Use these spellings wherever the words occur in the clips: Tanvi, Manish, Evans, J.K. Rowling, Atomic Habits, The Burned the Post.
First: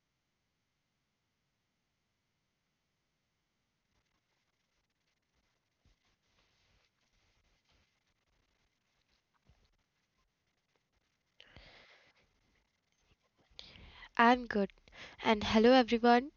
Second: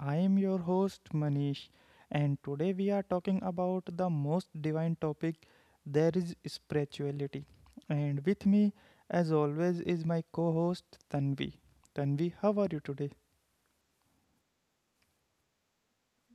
I am your host Manish, and today we are talking about the most divine topic there is spirituality. And with me, as always, is my co host Tanvi. Tanvi, how are you today? I'm good. And hello, everyone.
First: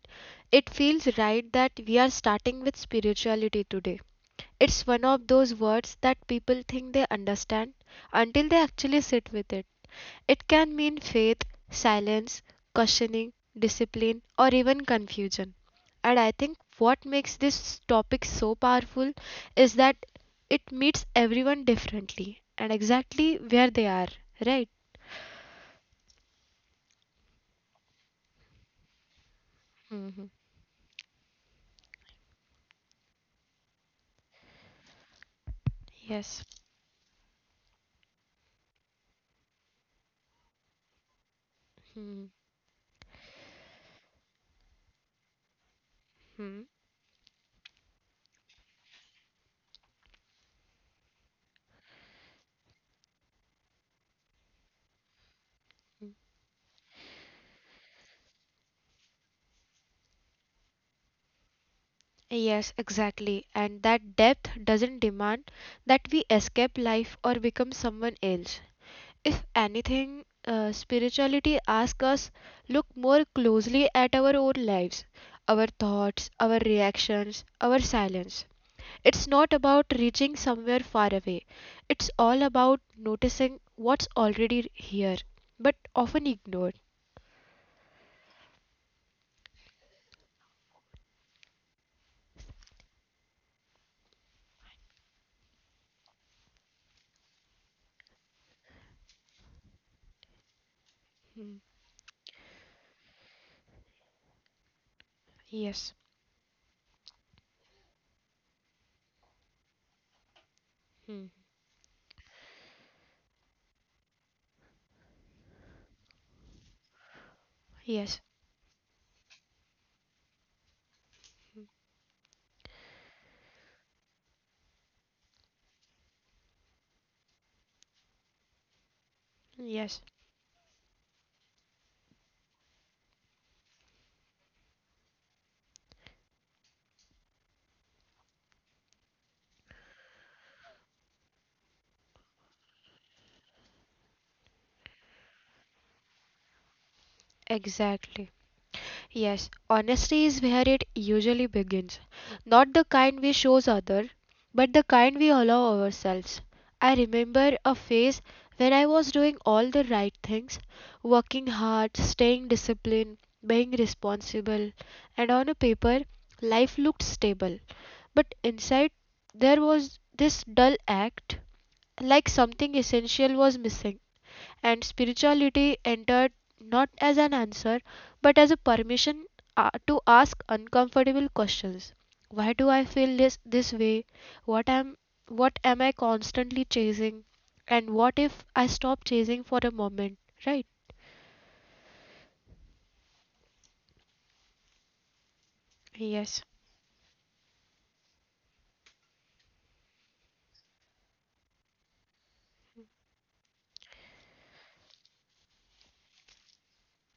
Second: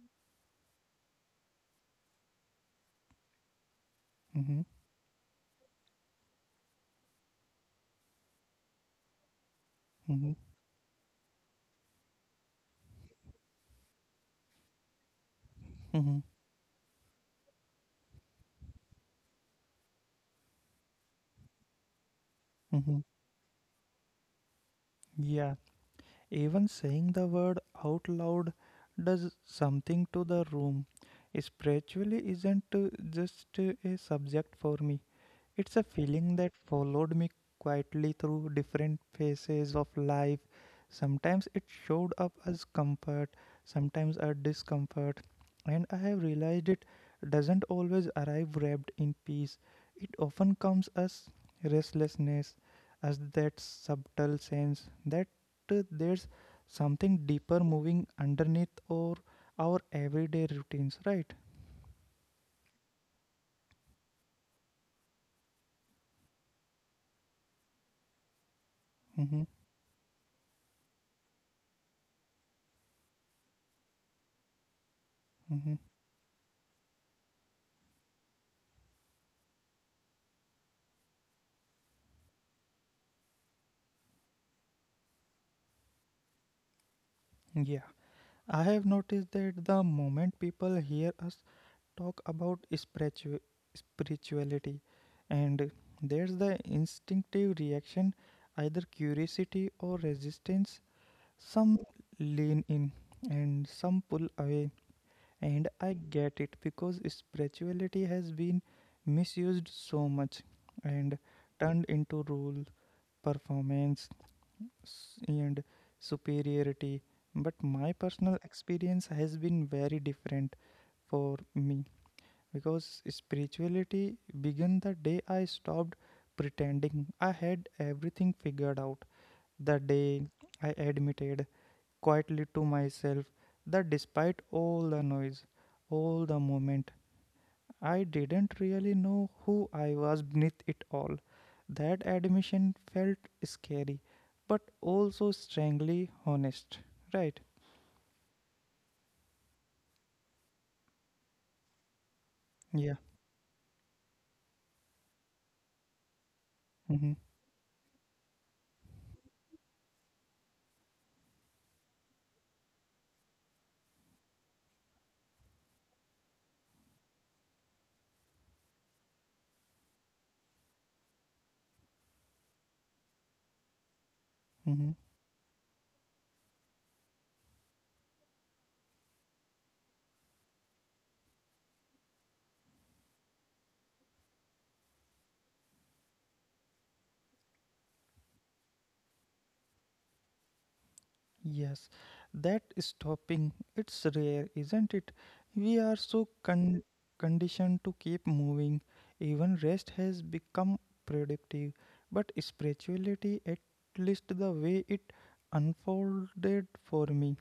It feels right that we are starting with spirituality today. Mm-hmm, It's one of those words that people think they understand until they actually sit with it. mm-hmm, It can mean faith, silence, questioning, discipline, or even confusion. mm-hmm, And I think what makes this topic so powerful is that it meets everyone differently and mm-hmm. exactly where they are, right? Yeah, even saying the word out loud does something to Hmm. the room. Spiritually isn't just a subject for me. It's a feeling Yes. that followed me quietly through different phases of life. Sometimes it showed Hmm. up as comfort, sometimes as discomfort, and I have realized it doesn't always arrive wrapped in peace. It often comes as restlessness, as that subtle sense that there's something deeper moving underneath or our everyday routines, right? Yes, exactly. And that depth doesn't demand that we escape life or become someone else. If Mm-hmm, anything, spirituality asks us look more closely at our own lives, our mm-hmm. thoughts, our reactions, our silence. It's not about reaching somewhere far away. It's all about noticing what's already here, but often ignored. Yeah. I have noticed that the moment people hear us talk about spirituality, and there's the instinctive reaction, either curiosity or resistance. Hmm. Some lean in and some pull away, and Yes. I get it because spirituality has been misused so much and Hmm. turned into rule, performance, and superiority. But my Yes. personal experience has been very different for me because spirituality began the day I stopped pretending I had everything figured out. The Yes. day I admitted quietly to myself that despite all the noise, all the movement, I didn't really know who I was beneath it all. That admission felt scary, but also strangely honest, right? Exactly. Yes, honesty is where it usually begins. Not the Yeah. kind we shows other, but the kind we allow ourselves. I Mm-hmm. remember a phase when I was doing all the right things, working hard, staying disciplined, being responsible, and on a paper life looked stable. But inside there was this dull act like something essential was missing and Mm-hmm. spirituality entered not as an answer but as a permission to ask uncomfortable questions. Why do I feel this way? What am, what am I constantly chasing? And what if I stop chasing for a moment, right? Yes. That stopping, it's rare, isn't it? We are so Yes. Conditioned to keep moving. Even rest has become productive. But spirituality, at least the way it unfolded for me,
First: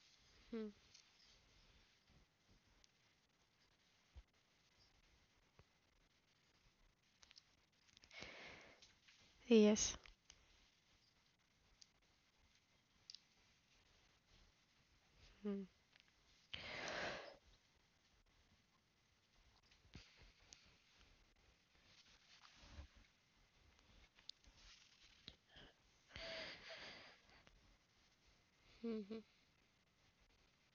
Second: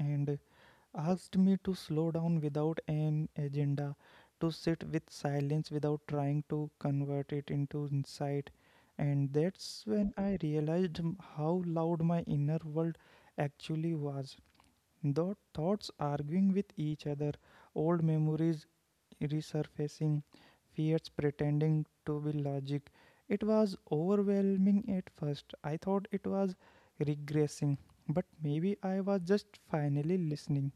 and Hmm. asked me to slow down without an agenda, to sit with silence without trying to convert it into insight. And that's Yes. when I realized how loud my inner world actually was. The thoughts arguing with each other, old memories resurfacing, fears pretending to be logic. It was overwhelming at first. I thought it was regressing, but maybe I was just finally listening,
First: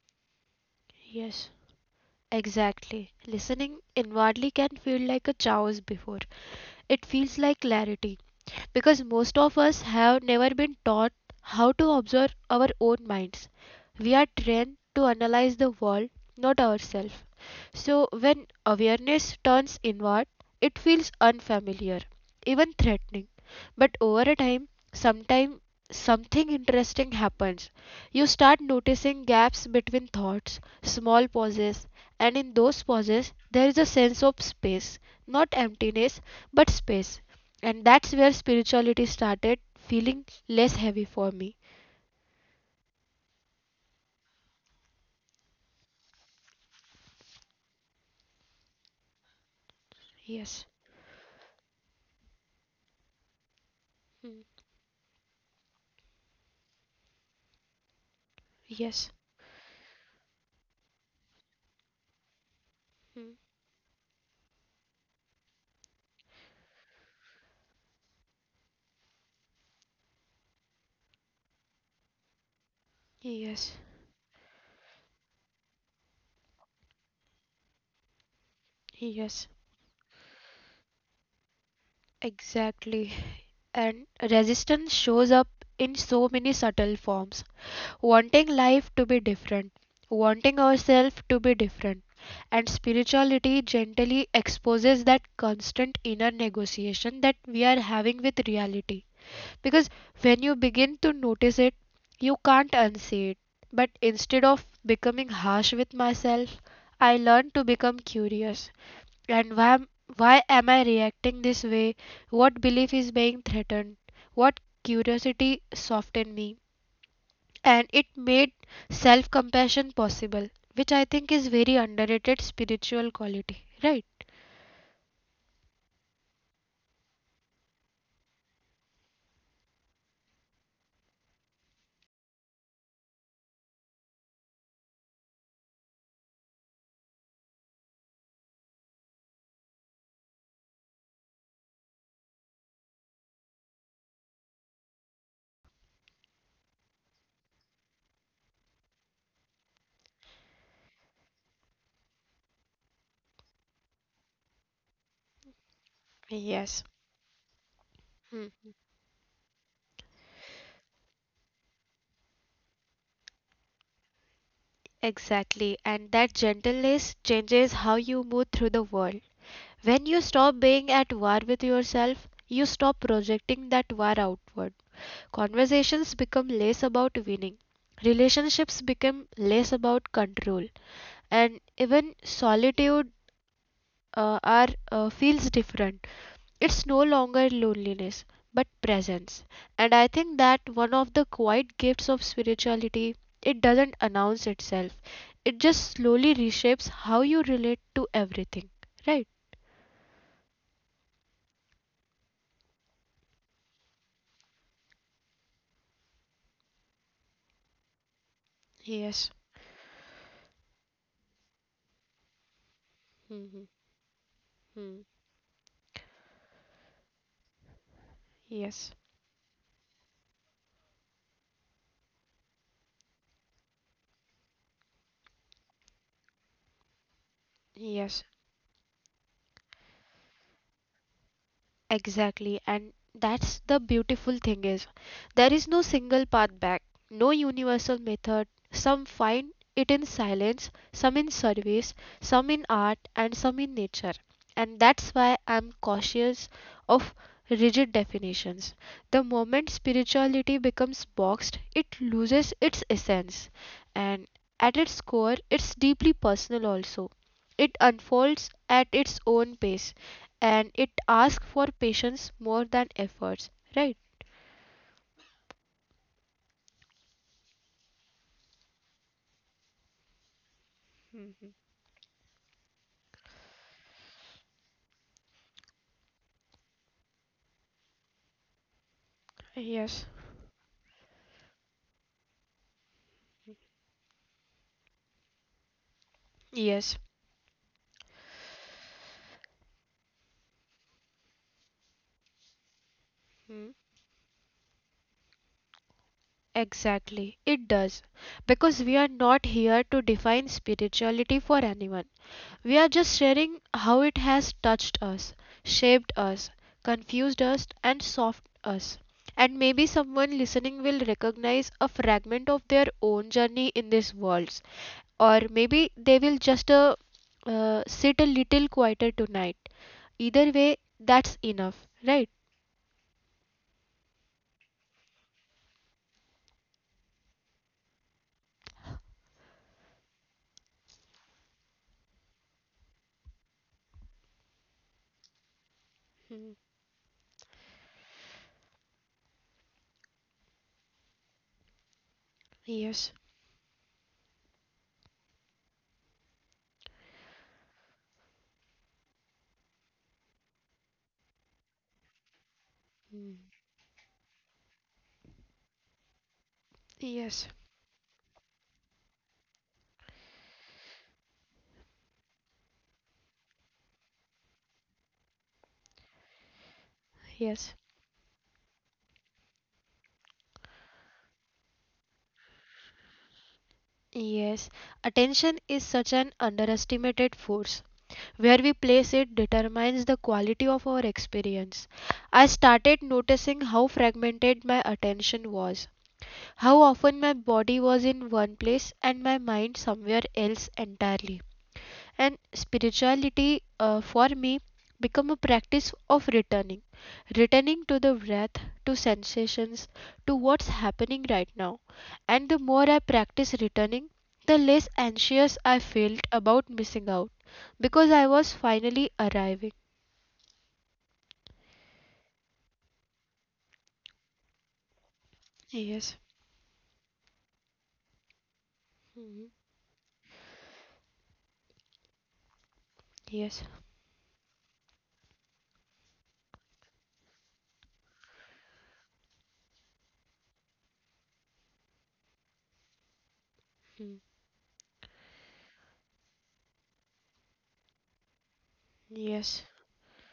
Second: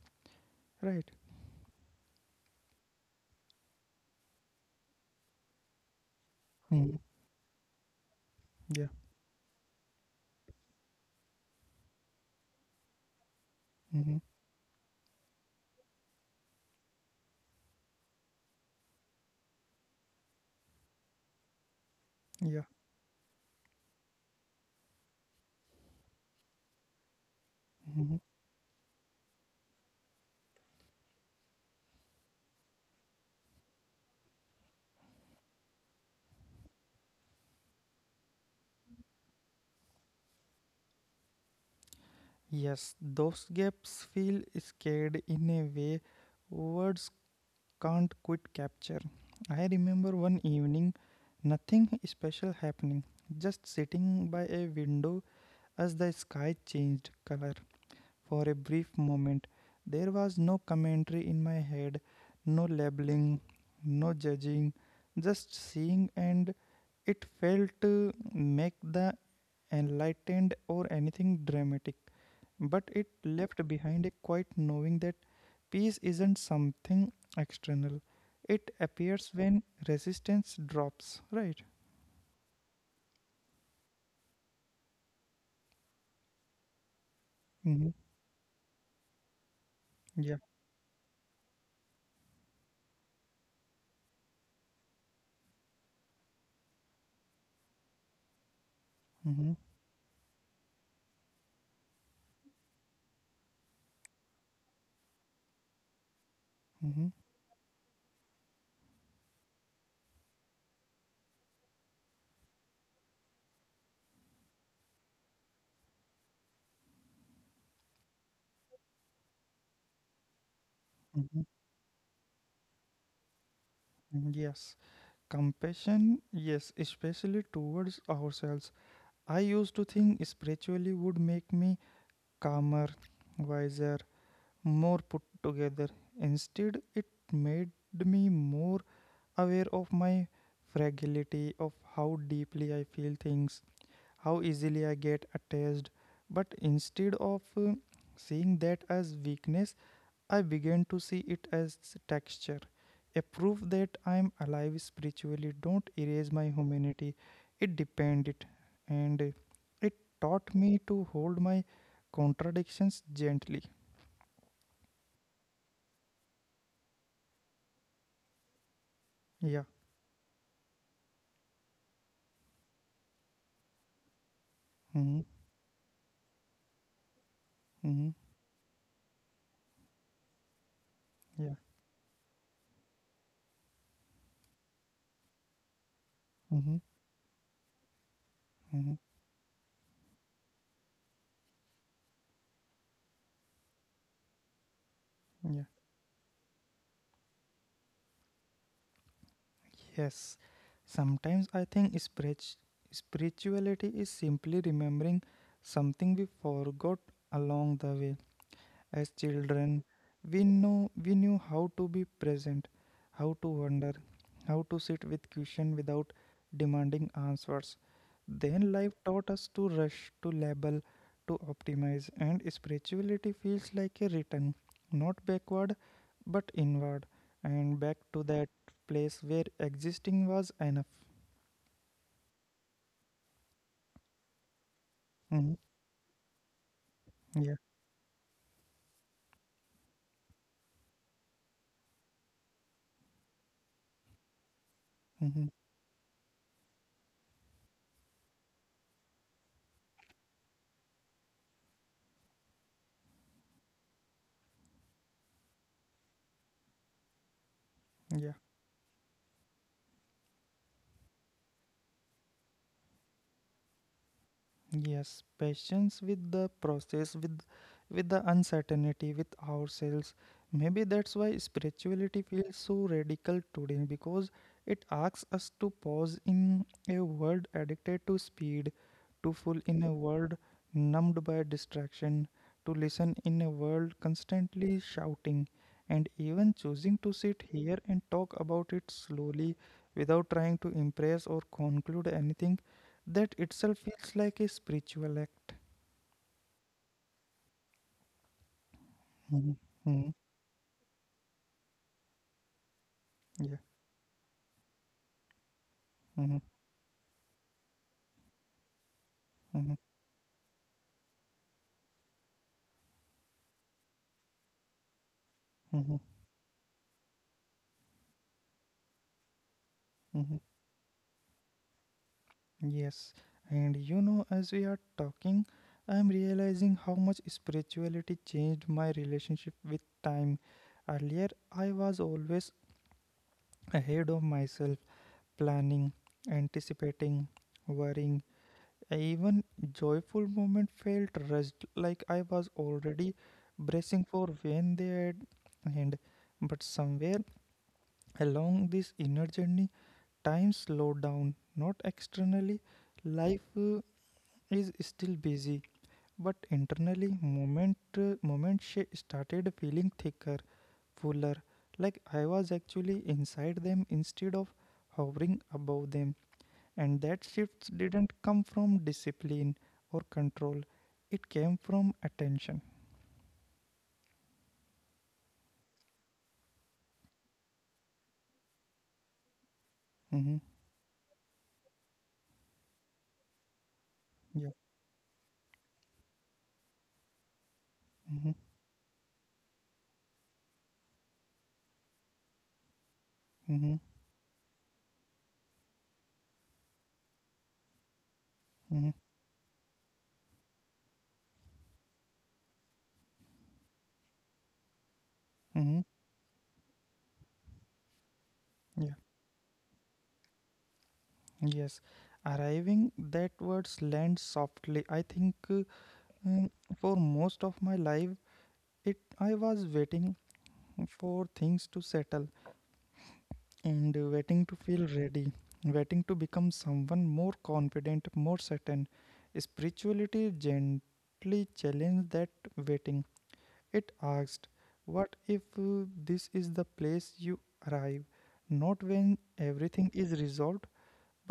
right? Yes, exactly. Listening inwardly can feel like a chaos before. Mhm. It feels like clarity, Yeah. because most of us have never been taught how to observe our own minds. We are Mhm. trained to analyze the world, not ourselves. So when awareness turns inward, it feels unfamiliar, even Yeah. threatening. But over a time, sometime something interesting happens. You Mhm. start noticing gaps between thoughts, small pauses, and in those pauses there is a sense of space, not emptiness, but space. And that's where spirituality started feeling less heavy for me. Yes, those gaps feel scared in a way words can't quite capture. I remember Yes, one evening, nothing special happening, just sitting by a window as the sky changed color for a yes, brief moment. There was no commentary in my head, no labeling, no judging, just seeing, and it failed to make the enlightened or anything dramatic. But it yes, left behind a quiet knowing that peace isn't something external. It yes, appears when resistance drops, right? exactly. And resistance shows up in so many subtle forms. Mm-hmm. Wanting life to be different, wanting Yeah. ourselves to be different. And spirituality gently exposes that constant inner negotiation that we are having with reality. Mm-hmm. Because when you begin to notice it, you can't unsee it. But instead of becoming harsh with myself, I learned to become curious. And why am I reacting this way? What belief is being threatened? What curiosity softened me? And it made self compassion possible, which I think is Mm-hmm. very underrated spiritual quality, right? Yes, compassion, yes, especially towards ourselves. I used to think spiritually would make me calmer, wiser, more put together. Instead, it made me more aware of my fragility, of how deeply I feel things, how easily I get attached. But instead of seeing that as weakness, I began to see it as texture, a proof that I am alive spiritually. Don't erase my Yes. humanity. It depended, Hmm. and it taught me to hold my contradictions gently. Exactly, and that gentleness changes how you move through the world. Yeah. When you stop being at war with yourself, you stop projecting that war outward. Mm-hmm. Conversations become less about winning, Mm-hmm. relationships become less about control, Yeah. and even solitude feels different. Mm-hmm. It's no longer loneliness, but Mm-hmm. presence. And I think that one of the quiet gifts of spirituality, it doesn't announce itself, it just slowly reshapes how you relate to everything, right? Yeah. Yes. Sometimes I think spirituality is simply remembering something we forgot along the way. As Yes, children, we knew how to be present, how to wonder, how to sit with question without demanding answers. Then yes. life taught us to rush, to label, to optimize, and spirituality feels like a return, not backward, but inward, and back Yes, to that place where existing was enough. exactly. And that's the beautiful thing is there Mhm. is no single path back, no Yeah. universal method. Some find it in silence, some in service, some in art, and some in nature. And that's why Mhm. I'm cautious of rigid definitions. The moment spirituality becomes boxed, it loses its essence. And at its core, it's deeply personal also. It Yeah. unfolds at its own pace and it asks for patience more than efforts, right? Yes, patience with the process, with the uncertainty, with ourselves. Maybe that's why spirituality feels so radical today because it asks us to pause in a world addicted to speed, to full in a world numbed by distraction, to listen in a world constantly shouting, and even Yes. choosing to sit here and talk about it slowly without trying to impress or conclude anything that Hmm. itself feels like a spiritual act. Exactly, it does. Because we are not Mhm. here to Mhm. define spirituality for anyone. We are just sharing Yeah. how it has touched us, shaped Mhm. us, confused us, and softened us. And Mhm. maybe someone listening will recognize a fragment of their own journey in this world, or maybe Mhm. they will just sit a little quieter tonight. Mhm. Either way, that's enough, right? Yes. And you know, as we are talking, I'm realizing how much spirituality changed my relationship with time. Earlier, I was always ahead of myself, planning, Mm. anticipating, worrying. Even joyful moment felt rushed, like I was already Yes. bracing for when they had. And but somewhere along this inner journey, time slowed down, not externally. Life Mm. is still busy, but internally, Yes. moment she started feeling thicker, fuller, like I was actually inside them instead of hovering above them. And that shift didn't come from Yes. discipline or control; it came from attention. Yes, attention is such an underestimated force. Where we Mm-hmm. place it determines the quality of our experience. I Yeah. started noticing how fragmented my attention was, Mm-hmm. how often my body was in one place and my mind somewhere else entirely. Mm-hmm. And spirituality for me become a practice of returning, Mm-hmm. returning to the breath, to sensations, to what's happening right now. And the more I practice returning, the Mm-hmm. less anxious I felt about missing out, Yeah. because I was finally arriving. Yes, arriving, that words land softly. I think mm, for Yes. most of my life, it I was waiting Mhm. for things to settle and waiting to Yes. feel ready, waiting to become someone more confident, more certain. Spirituality gently challenged that waiting. It asked, "What Mm. if this is the place you arrive, not when everything is Yes. resolved?"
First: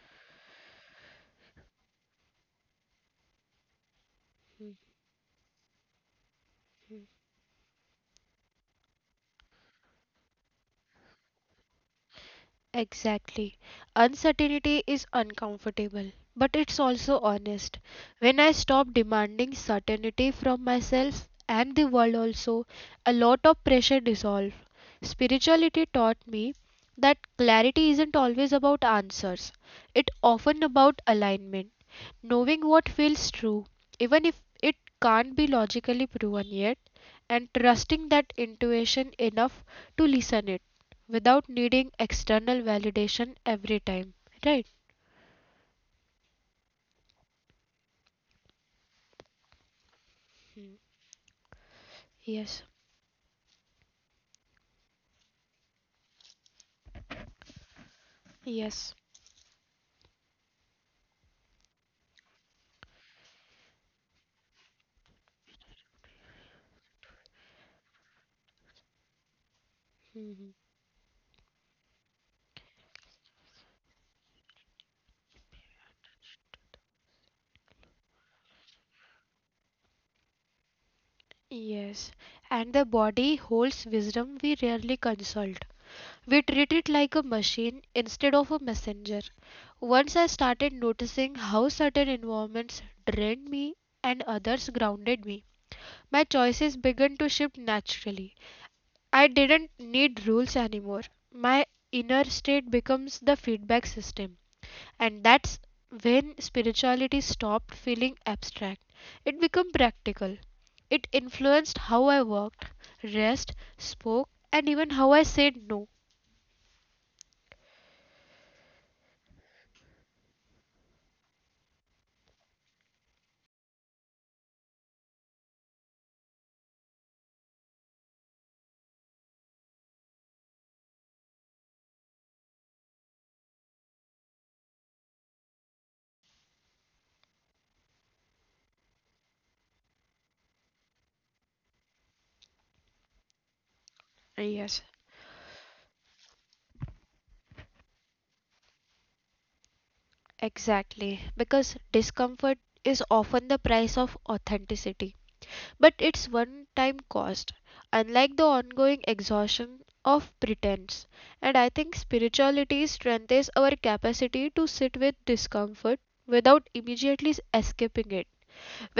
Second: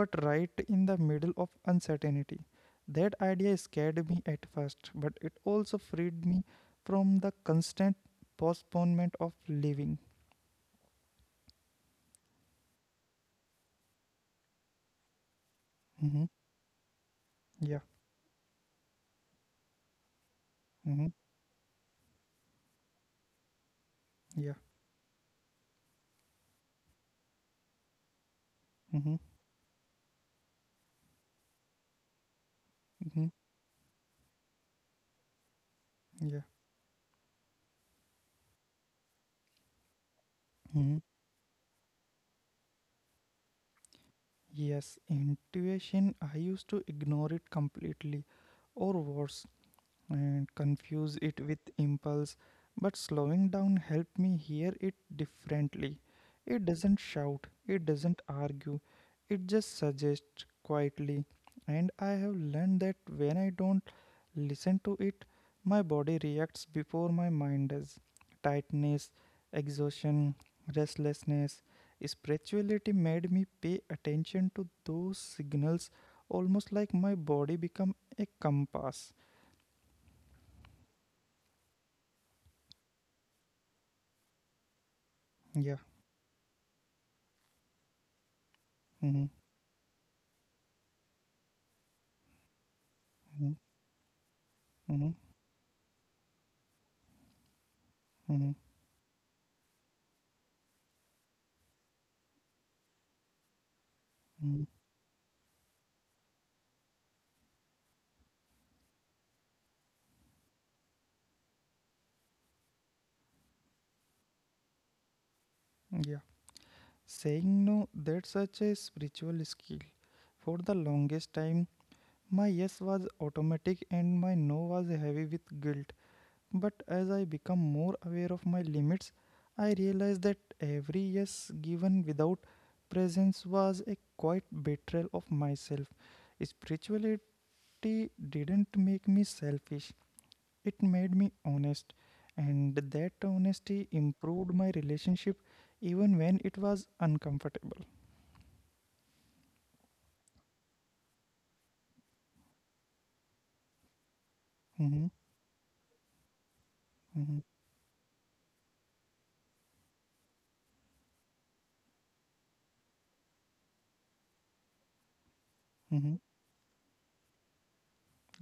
but right in the middle of uncertainty. That idea scared me at first, but it also freed me from the constant postponement of living. Exactly. Uncertainty is uncomfortable, Mm-hmm. but it's also honest. Yeah. When I stopped demanding certainty from Mm-hmm. myself and the world also, a lot of pressure dissolved. Yeah. Spirituality taught me that clarity isn't always about Mm-hmm. answers. It often about alignment, knowing what feels Mm-hmm. true, even if it can't be logically proven Yeah. yet, and trusting that intuition enough to listen it Mm-hmm. without needing external validation every time, right? Yes, intuition, I used to ignore it completely, or worse, Hmm. and confuse it with Yes, impulse, but slowing down helped me hear it differently. It doesn't shout, it yes, doesn't argue, it just suggests quietly. And I have learned that when I don't listen to it, my body reacts before my mind does. Tightness, hmm, exhaustion, restlessness. Spirituality made me pay attention to those signals almost like my body become a compass. yes. And the body holds wisdom we rarely consult. We treat it Yeah. like a machine instead of a messenger. Once I Mhm. started noticing how certain environments drained me and others Mhm. grounded me, my Mhm. choices began to shift naturally. Mhm. I didn't need rules anymore. My inner state becomes the feedback system. And Mhm. that's when spirituality stopped feeling abstract, it became practical. It influenced how I worked, rest, spoke, and even how I said no. Yeah. Saying no, that's such a spiritual skill. For the longest time, my yes was automatic and my no was heavy with guilt. But as I become more aware of my limits, I realized that every yes given without presence was a quiet betrayal of myself. Spirituality didn't make me selfish, it made me honest, and that honesty Yes. improved my relationship even when it was uncomfortable. Exactly, because discomfort is often the price of authenticity, Mm-hmm. but it's one time cost, Mm-hmm. unlike the ongoing exhaustion of pretense. And I think spirituality strengthens our capacity to sit with discomfort without Mm-hmm. immediately escaping it,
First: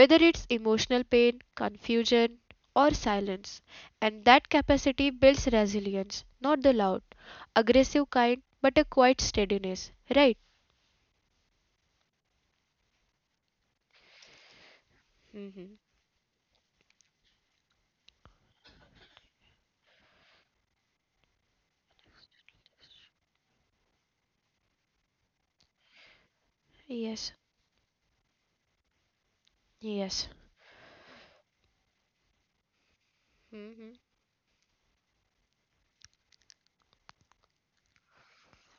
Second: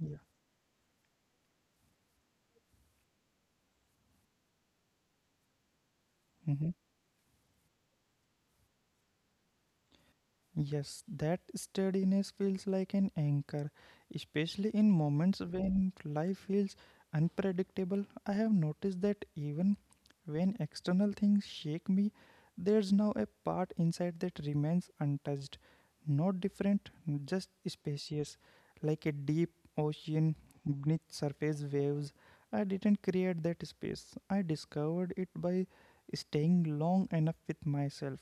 Yeah. it's emotional pain, confusion, or silence. And that capacity builds resilience, not the Mm-hmm. loud, aggressive kind, but a quiet steadiness, right? Yes, that steadiness feels like an anchor, especially in moments Hmm. when life feels unpredictable. I have noticed that even when external things shake me, there's now a part inside that remains untouched, not different, Yes, just spacious, like a deep yes. ocean beneath surface waves. I didn't create Hmm. that space, I discovered it by staying long enough with myself.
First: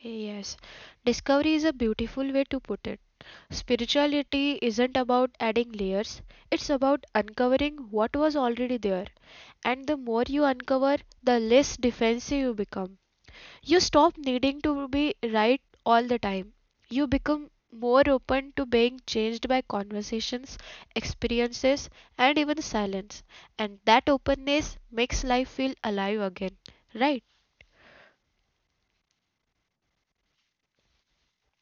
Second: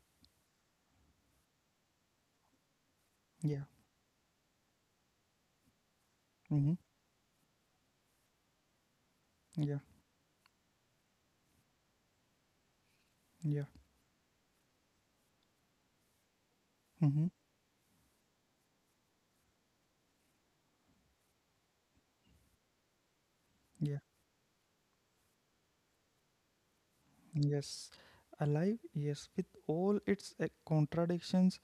Yes, discovery is a beautiful way to put it. Yeah. Spirituality isn't about adding layers, it's Mm-hmm. about uncovering what was already there. Yeah. And the more you uncover, the less defensive you become. Yeah. You stop needing to be right all the time. You Mm-hmm. become more open to being changed by conversations, experiences, and even silence. And Yeah. that openness makes life feel alive again, right? Yes. Alive, yes, with all its contradictions,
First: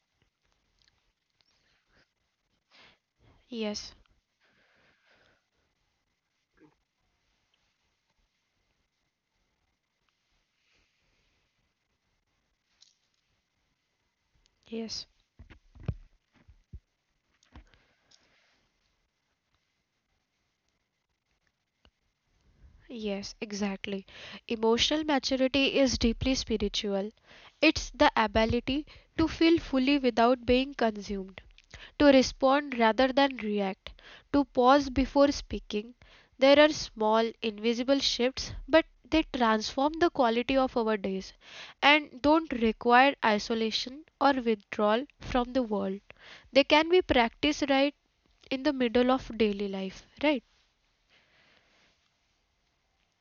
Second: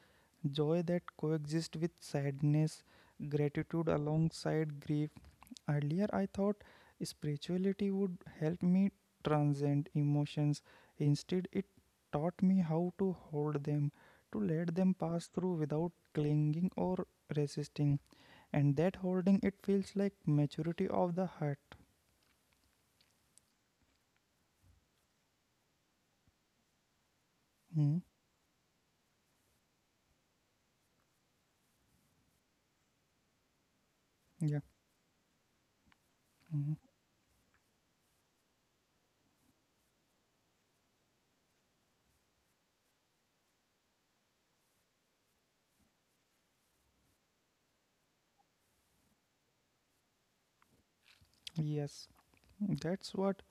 joy that coexist with sadness, gratitude Yes, alongside grief. Earlier, I thought spirituality would help me transcend emotions. Instead, it taught me how to hold them, to let them yes, pass through without clinging or resisting. And that holding, it feels like maturity of the heart. yes, exactly. Emotional maturity is deeply spiritual. Hmm. It's the ability to feel fully without being consumed, to respond rather than react, to Yeah. pause before speaking. There Hmm. are small, invisible shifts, but they transform the quality of our days and don't require isolation or withdrawal from the world. They can be practiced right in the middle of daily life, right? Yes. That's what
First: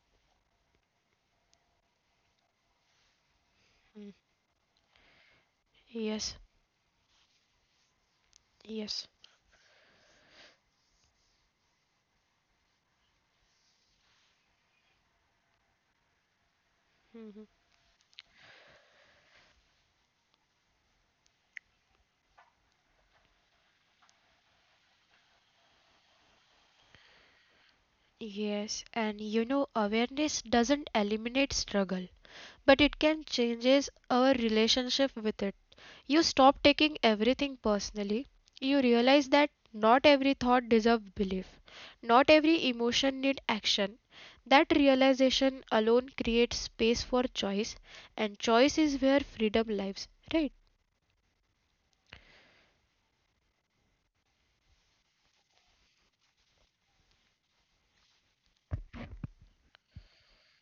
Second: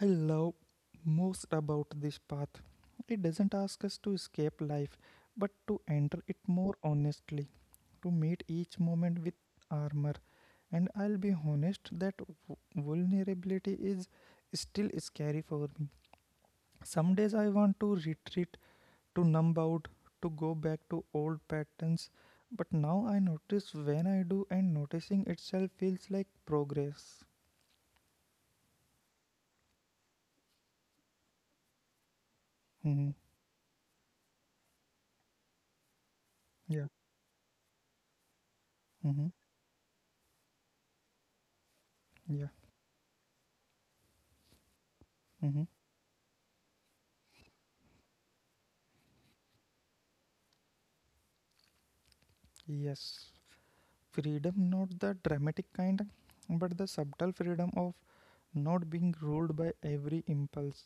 I love most about this path. It doesn't ask us to Mm. escape life, but to enter it Yes, more honestly, to meet each yes. moment with armor. And I'll be honest that vulnerability is still scary for me. Some days I want to retreat, to numb out, to go back to old patterns, but now I notice when I do, and noticing itself feels like progress. Yes, and you know, awareness doesn't eliminate struggle, but Hmm. it can changes our relationship with it. You stop Yeah. taking everything personally. You Hmm. realize that not every thought deserves belief. Not every emotion needs action. That Hmm. realization alone creates space for choice, and choice is where freedom lives, right? Yes, freedom, not the dramatic kind, but the subtle freedom of not being ruled by every impulse,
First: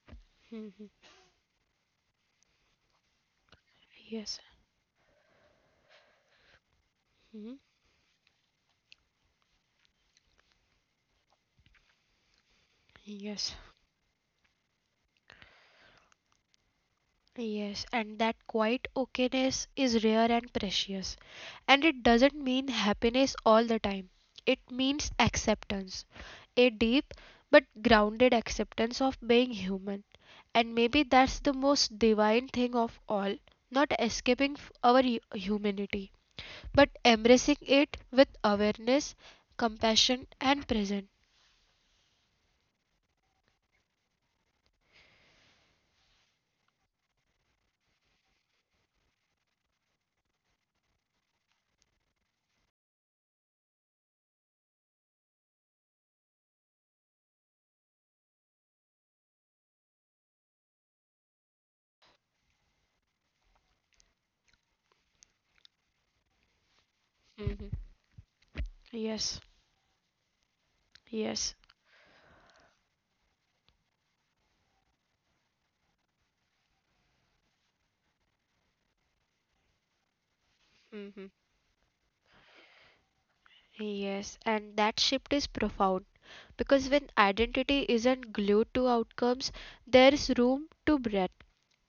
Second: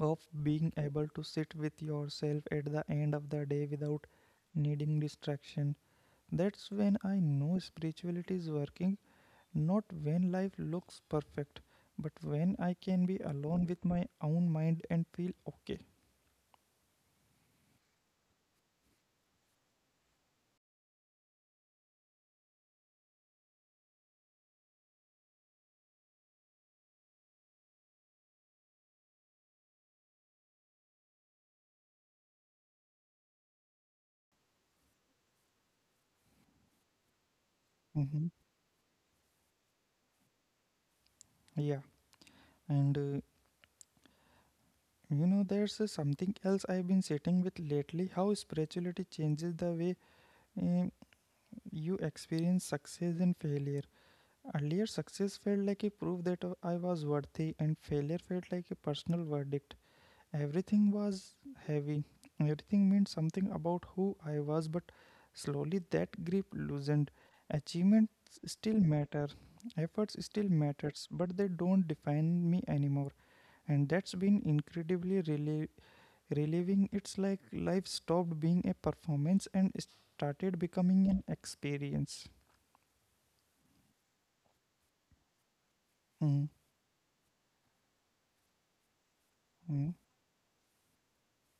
of being able to sit with yourself at the end of the day without Yes. needing distraction. That's when I Mhm. know spirituality is working, not when life looks perfect, but when I can be Yes. alone with my own mind and feel okay. Yes, and that quiet okayness is rare and precious. And it doesn't mean happiness all the time. It means acceptance, a deep but grounded acceptance of being human. And maybe that's the most divine thing of all, not escaping our humanity, but embracing it with Hmm. awareness, compassion, and presence. Yeah, and there's something else I've been sitting with lately, how spirituality changes the way um, you experience success and failure. Earlier, success felt like a proof that I was worthy, and failure felt like a personal verdict. Everything was heavy, everything meant something about who I was, but slowly that grip loosened. Mhm. Achievements still Yes, matter, efforts still matters, yes. but they don't define me anymore, and that's been incredibly reliving, it's like life stopped being a performance and started Mhm. becoming an experience. Yes, and that shift is profound Mm. because when identity isn't glued to outcomes, Mm. there's room to breathe.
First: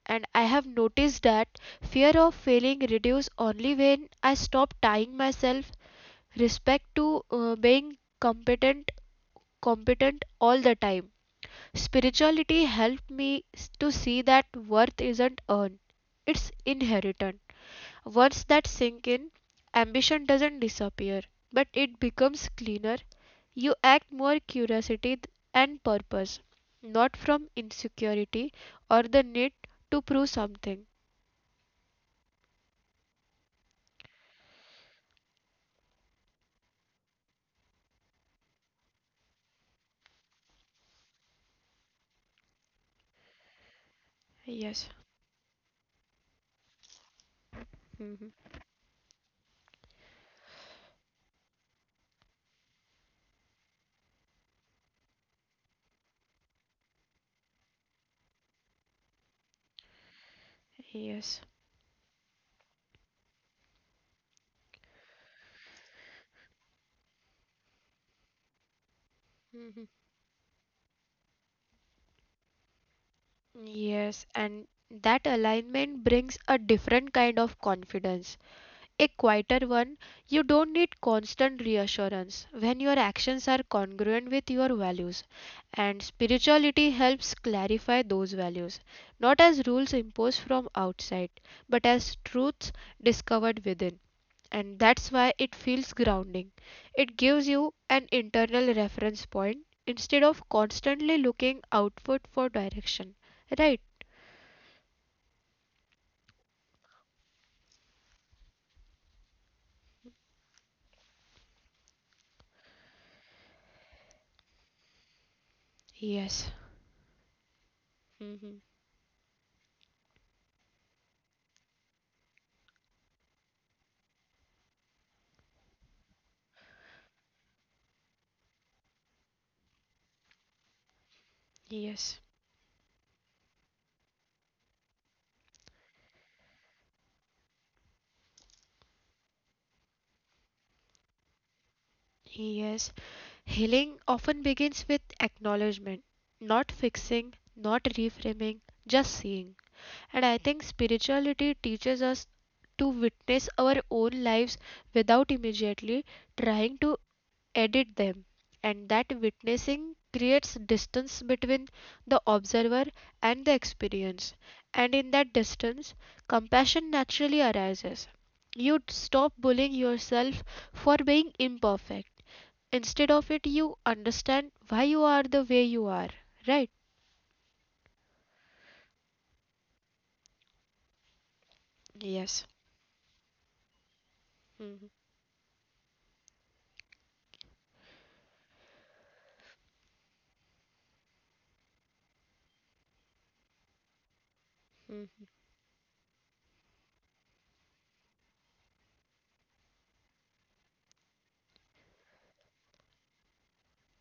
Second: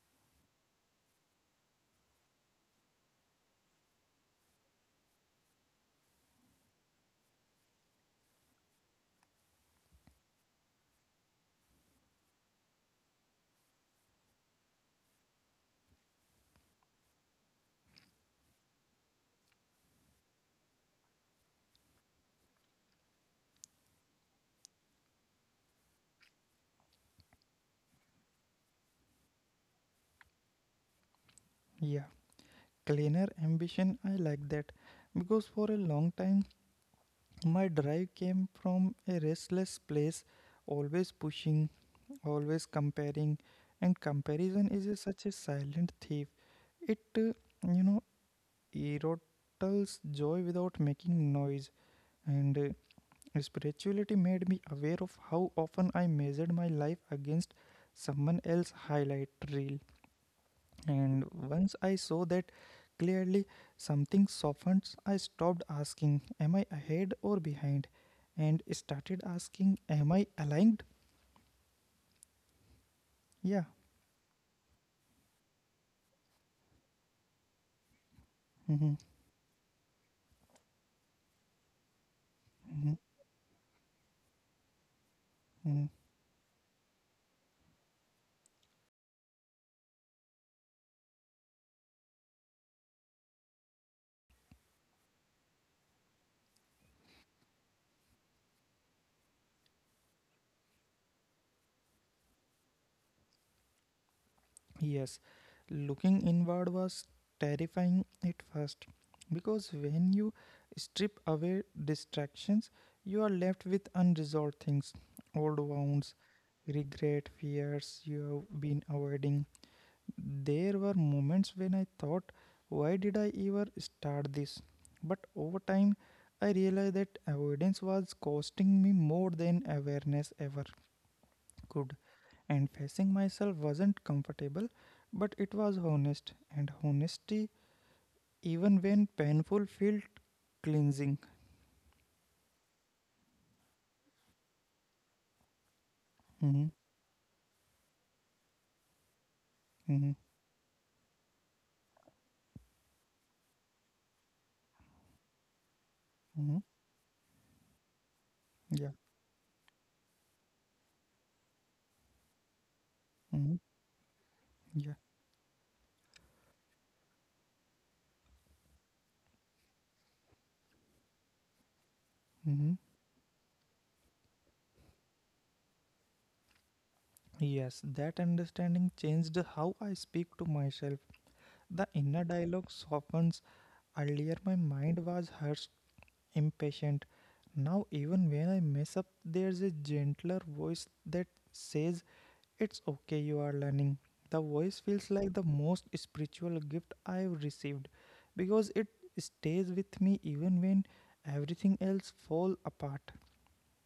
And I have noticed that fear of failing reduces only when I stop tying myself respect to being competent, all the time. Spirituality helped me to see that worth isn't earned, it's inherited. Words that sink in. Ambition doesn't disappear, but it becomes cleaner. You act more curiosity and purpose, not from insecurity or the need to prove something. Yeah, cleaner ambition, I like that. Because for a long time, my drive came from a restless place, always pushing, always comparing, and comparison Yes, is such a silent thief. It, you know, erodes joy without making noise, and spirituality made me aware of how often I measured my life against someone else's highlight reel. And yes. once I saw that clearly, something softened. I stopped asking, "Am I ahead or behind?" and started asking, Mhm. "Am I aligned?" Yeah. Yes, and that alignment brings a different kind of confidence, Mhm. a quieter one. You don't need constant reassurance when your Mhm. actions are congruent with your values. And spirituality helps clarify those values, not as rules imposed from outside, but as truths discovered within. And that's why it feels grounding. It gives you an internal reference point instead of constantly looking outward for direction, right? Yes, looking inward was terrifying at first because when you strip away distractions, you are left with unresolved things, old wounds, Yes. regret, fears Hmm. you have been avoiding. There were moments when I thought, why did I ever start this? But over time, I realized that avoidance was costing me more than awareness ever could, Yes. and facing myself wasn't comfortable, but it was honest, and honesty, even when painful, felt cleansing. Yes. Healing often begins with acknowledgement, not Hmm. fixing, not reframing, just seeing. Hmm. And I think spirituality teaches us to witness our own lives without immediately Hmm. trying to edit them, and Yeah. that witnessing creates distance between the observer and the Hmm. experience. And Yeah. in that distance, compassion naturally arises. You stop bullying yourself for being imperfect. Hmm. Instead of it, you understand why you are the way you are, right? Yes, that understanding changed how I speak to myself. The inner Yes. dialogue softens. Earlier, my Mhm. mind was harsh, impatient. Now, even when I mess up, there's a gentler voice that says, "It's okay, you are learning." The voice feels like the most spiritual gift I've received because it stays with me even when everything else fall apart.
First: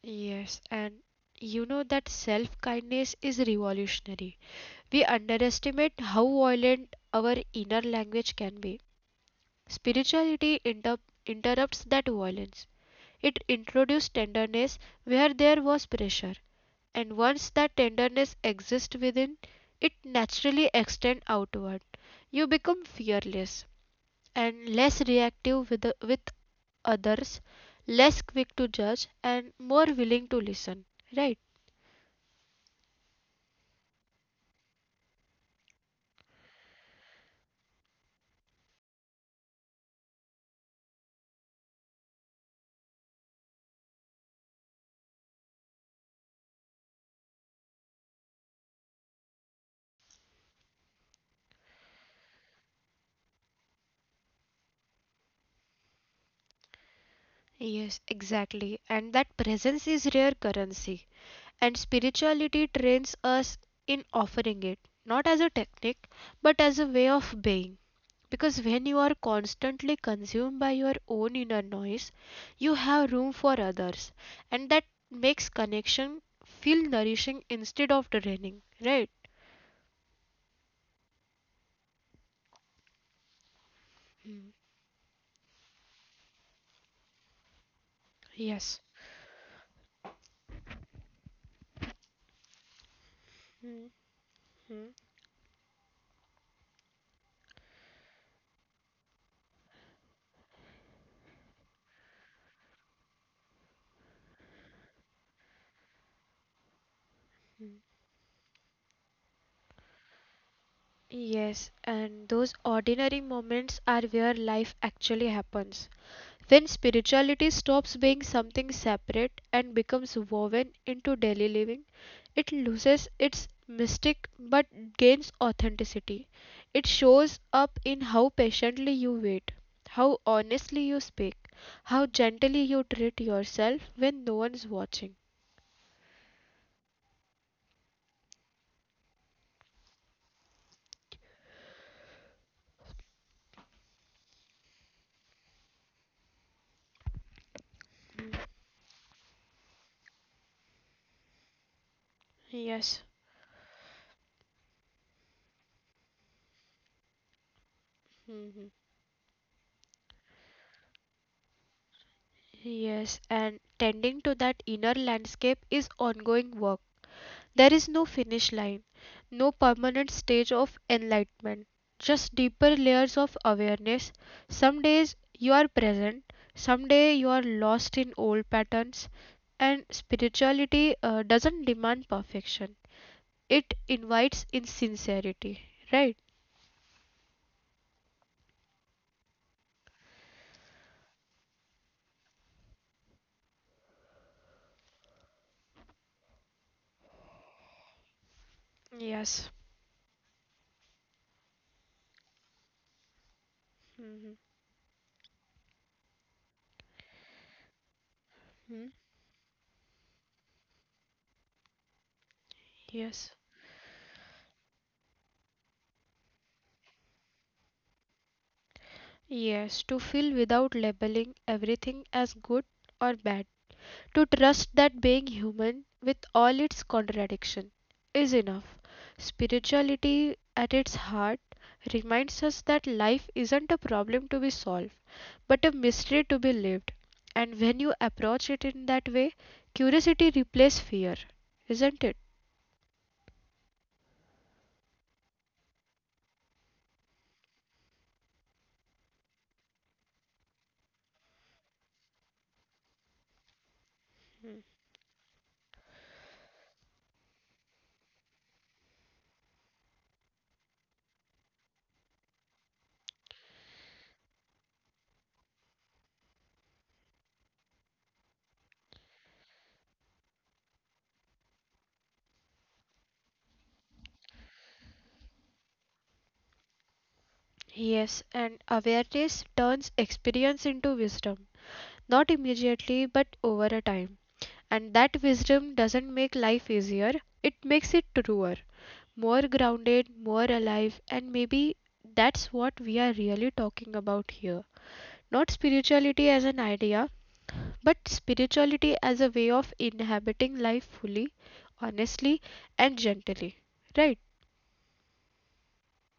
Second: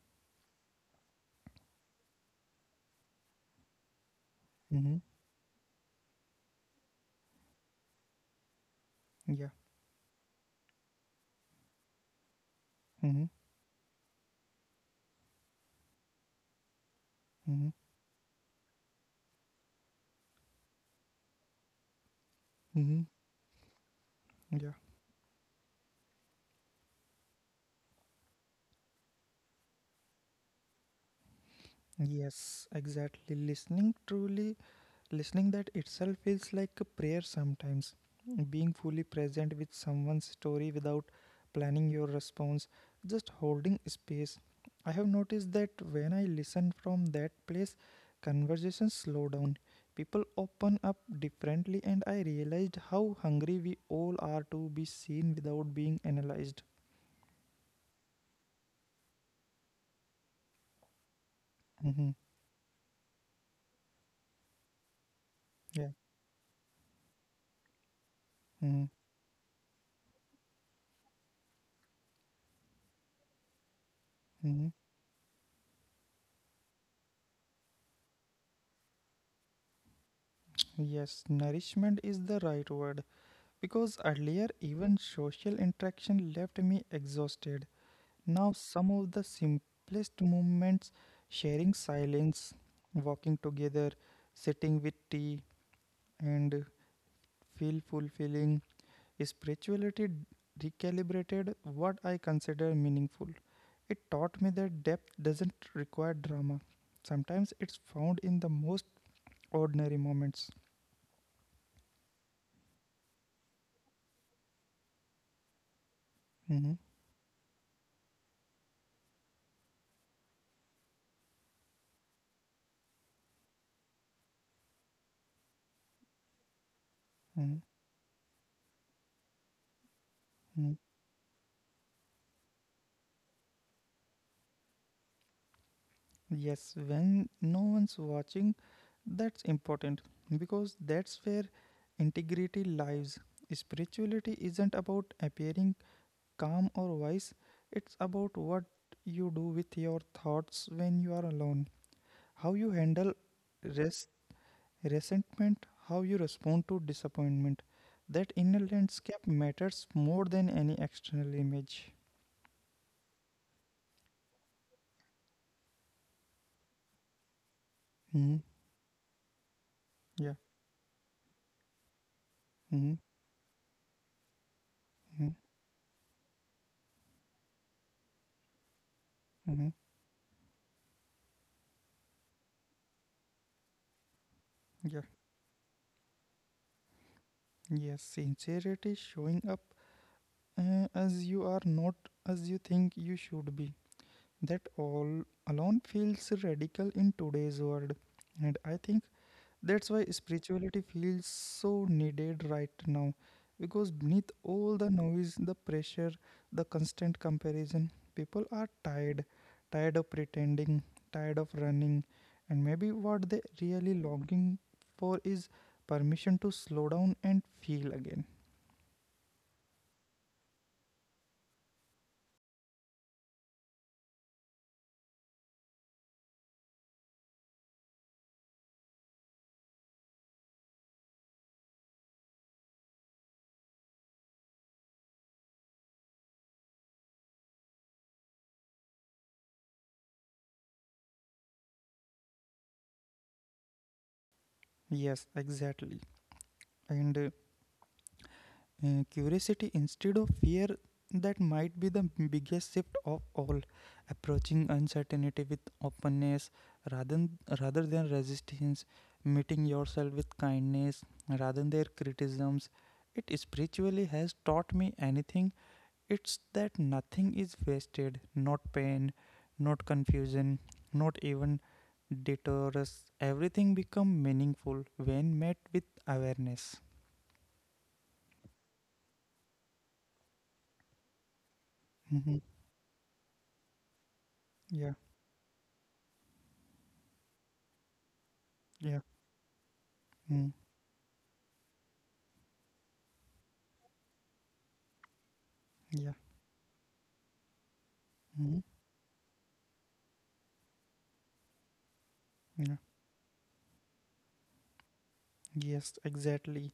Yes, and you know that self kindness is revolutionary. Mm-hmm. We underestimate how violent our inner language can be. Yeah. Spirituality interrupts that violence. Mm-hmm. It introduces tenderness where there was pressure, and once Mm-hmm. that tenderness exists within, it naturally extends outward. You become Mm-hmm. fearless and Yeah. less reactive with others, less quick to judge, and more willing to listen, right? Yes, exactly. Listening that itself feels like a prayer sometimes. Being fully present with someone's story without planning your response, just holding space. I have noticed that when I listen from that place, conversations slow down. People open up differently, and I realized how hungry we all are to be seen without being analyzed. Yes, exactly. And that presence is rare currency. And Mm-hmm. spirituality trains us in offering it, not as a Yeah. technique, but as a way of being. Because when Mm-hmm. you are constantly consumed by your own inner noise, you have room for others, and Mm-hmm. that makes connection feel nourishing instead of draining, right? Yes, nourishment is the right word. Because Mm. earlier, even social interaction left me exhausted. Now, Yes. some of the simplest moments, sharing silence, walking together, sitting with tea, and feel fulfilling. Spirituality recalibrated what I consider meaningful. It taught me that depth doesn't require drama. Sometimes it's found in the most ordinary moments. Yes, and those ordinary moments are where life actually happens. When Mhm, spirituality stops being something separate and becomes woven into daily living, it loses its mystic but gains authenticity. It shows mhm, up in how patiently you wait, how mhm. honestly you speak, how gently you treat yourself when no one's watching. Yes, when no one's watching, that's important, because that's where integrity lies. Spirituality isn't about appearing calm or wise, it's about what you do with your thoughts when you are alone, how you Yes. handle res- resentment, how you respond to disappointment. That inner Mhm. landscape matters more than any external image. Yes, and tending to that inner landscape is ongoing work. There is no Mhm. finish line, no Yeah. permanent stage of enlightenment, just Mhm. deeper layers of awareness. Mhm. Some days you are present, some day you are lost in old patterns, Mhm. and spirituality doesn't demand perfection. It Yeah. invites insincerity, right? Yes, sincerity showing up as you are, not as you think you should be. That all alone feels radical in today's world. And I think that's why Yes. spirituality feels so needed right now. Because beneath all the noise, the pressure, the constant comparison, people are tired. Hmm? Tired of pretending, tired of running. And maybe what they Yes. really longing for is permission to slow down and feel again. Yes, to feel without labeling everything as good or bad. To trust that being human, with all its contradiction, is enough. Spirituality, at its heart, reminds us that life isn't a problem to be solved, but a mystery to be lived. And when you approach it in that way, curiosity replaces fear, isn't it? Yes, exactly. And curiosity instead of fear, that might be the biggest shift of all. Approaching uncertainty with openness rather, rather than resistance, meeting yourself with kindness rather than criticisms. It spiritually has taught me anything, it's that nothing is wasted, not pain, not confusion, not even deterrence. Everything become meaningful when met with awareness. Yes, and awareness turns experience into wisdom, Mhm. not immediately, but over a time. Yeah, And that wisdom doesn't make life easier, it makes it yeah. truer. More Mm. grounded, more alive, and maybe that's what we are really talking about here. Not Yeah. spirituality as an idea, but Hmm. spirituality as a way of inhabiting life fully, Yeah. honestly, and gently. Right? Yes, exactly.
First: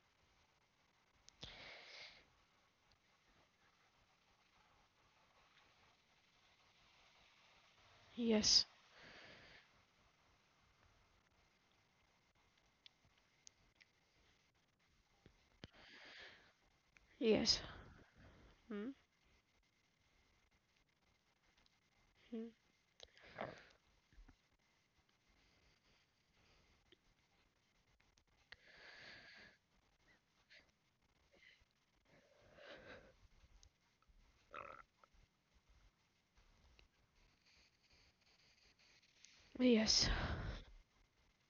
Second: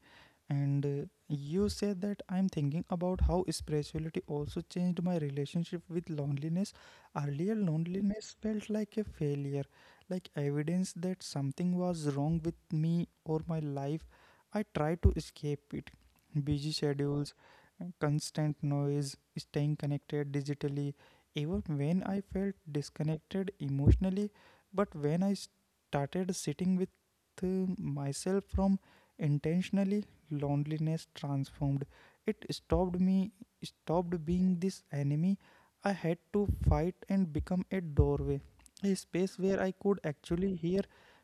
And you said that. I'm thinking about how spirituality also changed my relationship with loneliness. Earlier, loneliness Yes, felt like a failure, like evidence that something was wrong with me or my life. I tried to escape it. Busy schedules, yes. constant Hmm, noise, staying connected digitally, even when I hmm. felt disconnected emotionally. But when I started sitting with myself from intentionally, loneliness transformed. It stopped being this enemy I had to fight and become a doorway, a space where I Yes, could actually hear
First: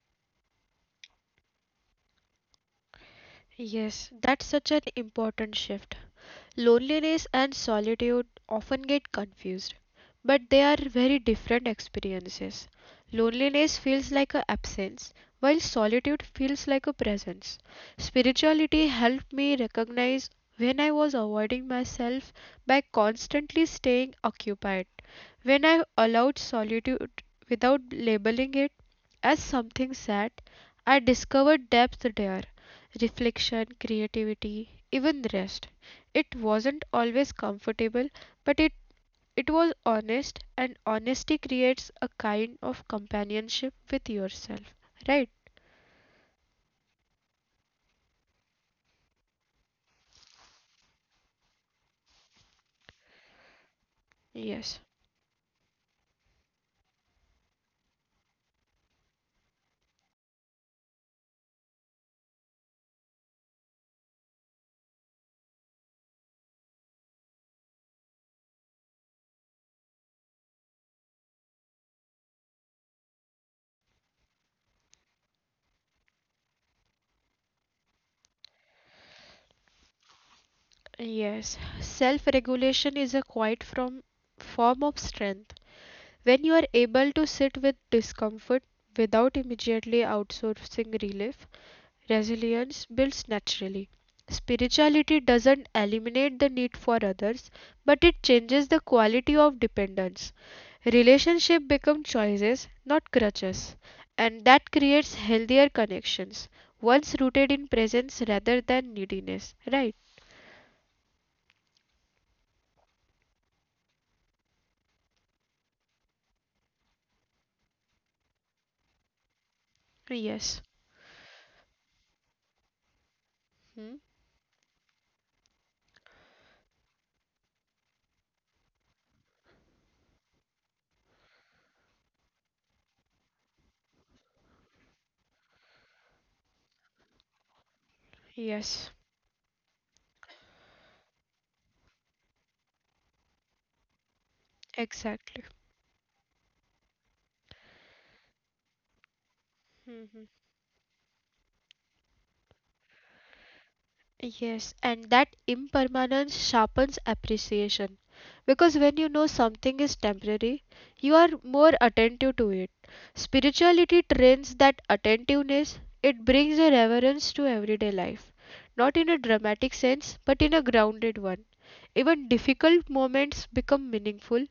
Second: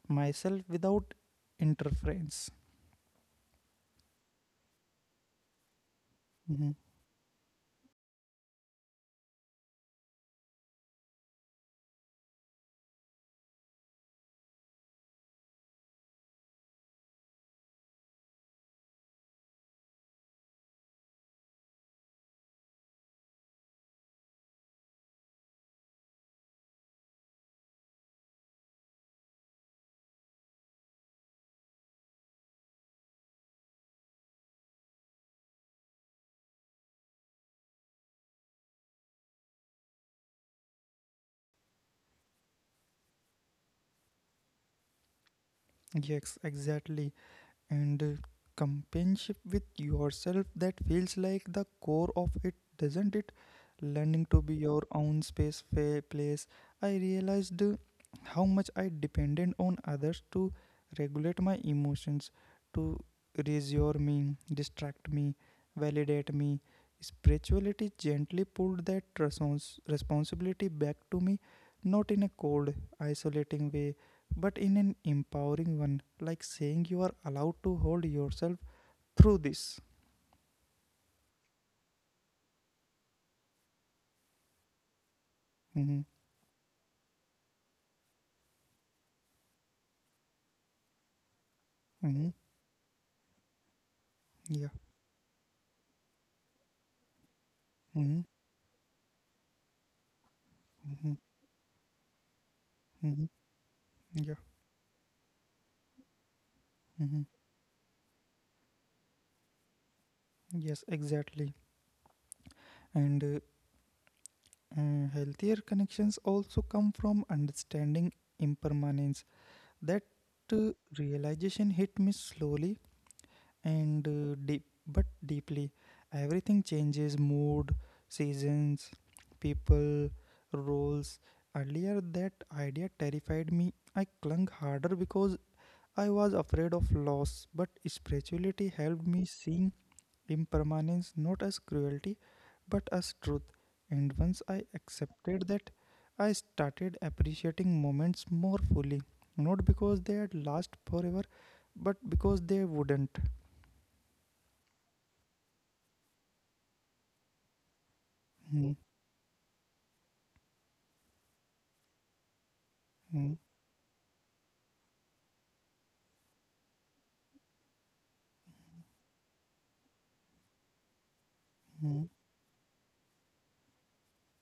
myself without interference. yes, that's such an important shift. Mhm. Loneliness and solitude often get confused, but they are very different experiences. Loneliness feels like an absence, while solitude feels like a presence. Spirituality helped me recognize when I was avoiding myself by constantly staying occupied. When I allowed solitude without labeling it as something sad, I discovered depth there reflection, creativity, even rest. It wasn't always comfortable, but it was honest, and honesty creates a kind of companionship with yourself. Right? Yes, exactly. And companionship with yourself, that feels like the core of it, doesn't it? Learning to be Yes. your own place. I realized how much I depended on others to regulate my emotions, to reassure me, distract me, validate me. Spirituality gently pulled that responsibility back to me, not in a cold, isolating way, but in an empowering one, like saying, you are allowed to hold yourself through this. Yes. Self regulation is a quiet form of strength. Mm-hmm. When you are able to sit with discomfort without immediately outsourcing relief, Mm-hmm. resilience builds naturally. Yeah. Spirituality doesn't eliminate the need for others, but Mm-hmm. it changes the quality of dependence. Mm-hmm. Relationship become choices, not Mm-hmm. crutches, Yeah. and that creates healthier connections, once Mm-hmm. rooted in presence rather than neediness. Right? Yes, exactly. And healthier connections also come from understanding impermanence. That Yes. uh, realization hit me slowly Hmm? and deeply. Everything changes: mood, seasons, people, roles. Earlier, that idea terrified me. I clung harder because I was afraid of loss. But spirituality Yes. helped me seeing impermanence not as cruelty but as truth. And once I Exactly. accepted that, I started appreciating moments more fully. Not because they Hmm. had last forever, but because they wouldn't. Yes, and that impermanence sharpens appreciation Hmm. because when you know something is temporary, you are more attentive to it. Hmm. Spirituality trains that attentiveness, it brings a reverence to everyday life, not in a dramatic sense, but in a grounded one. Hmm. Even difficult moments become meaningful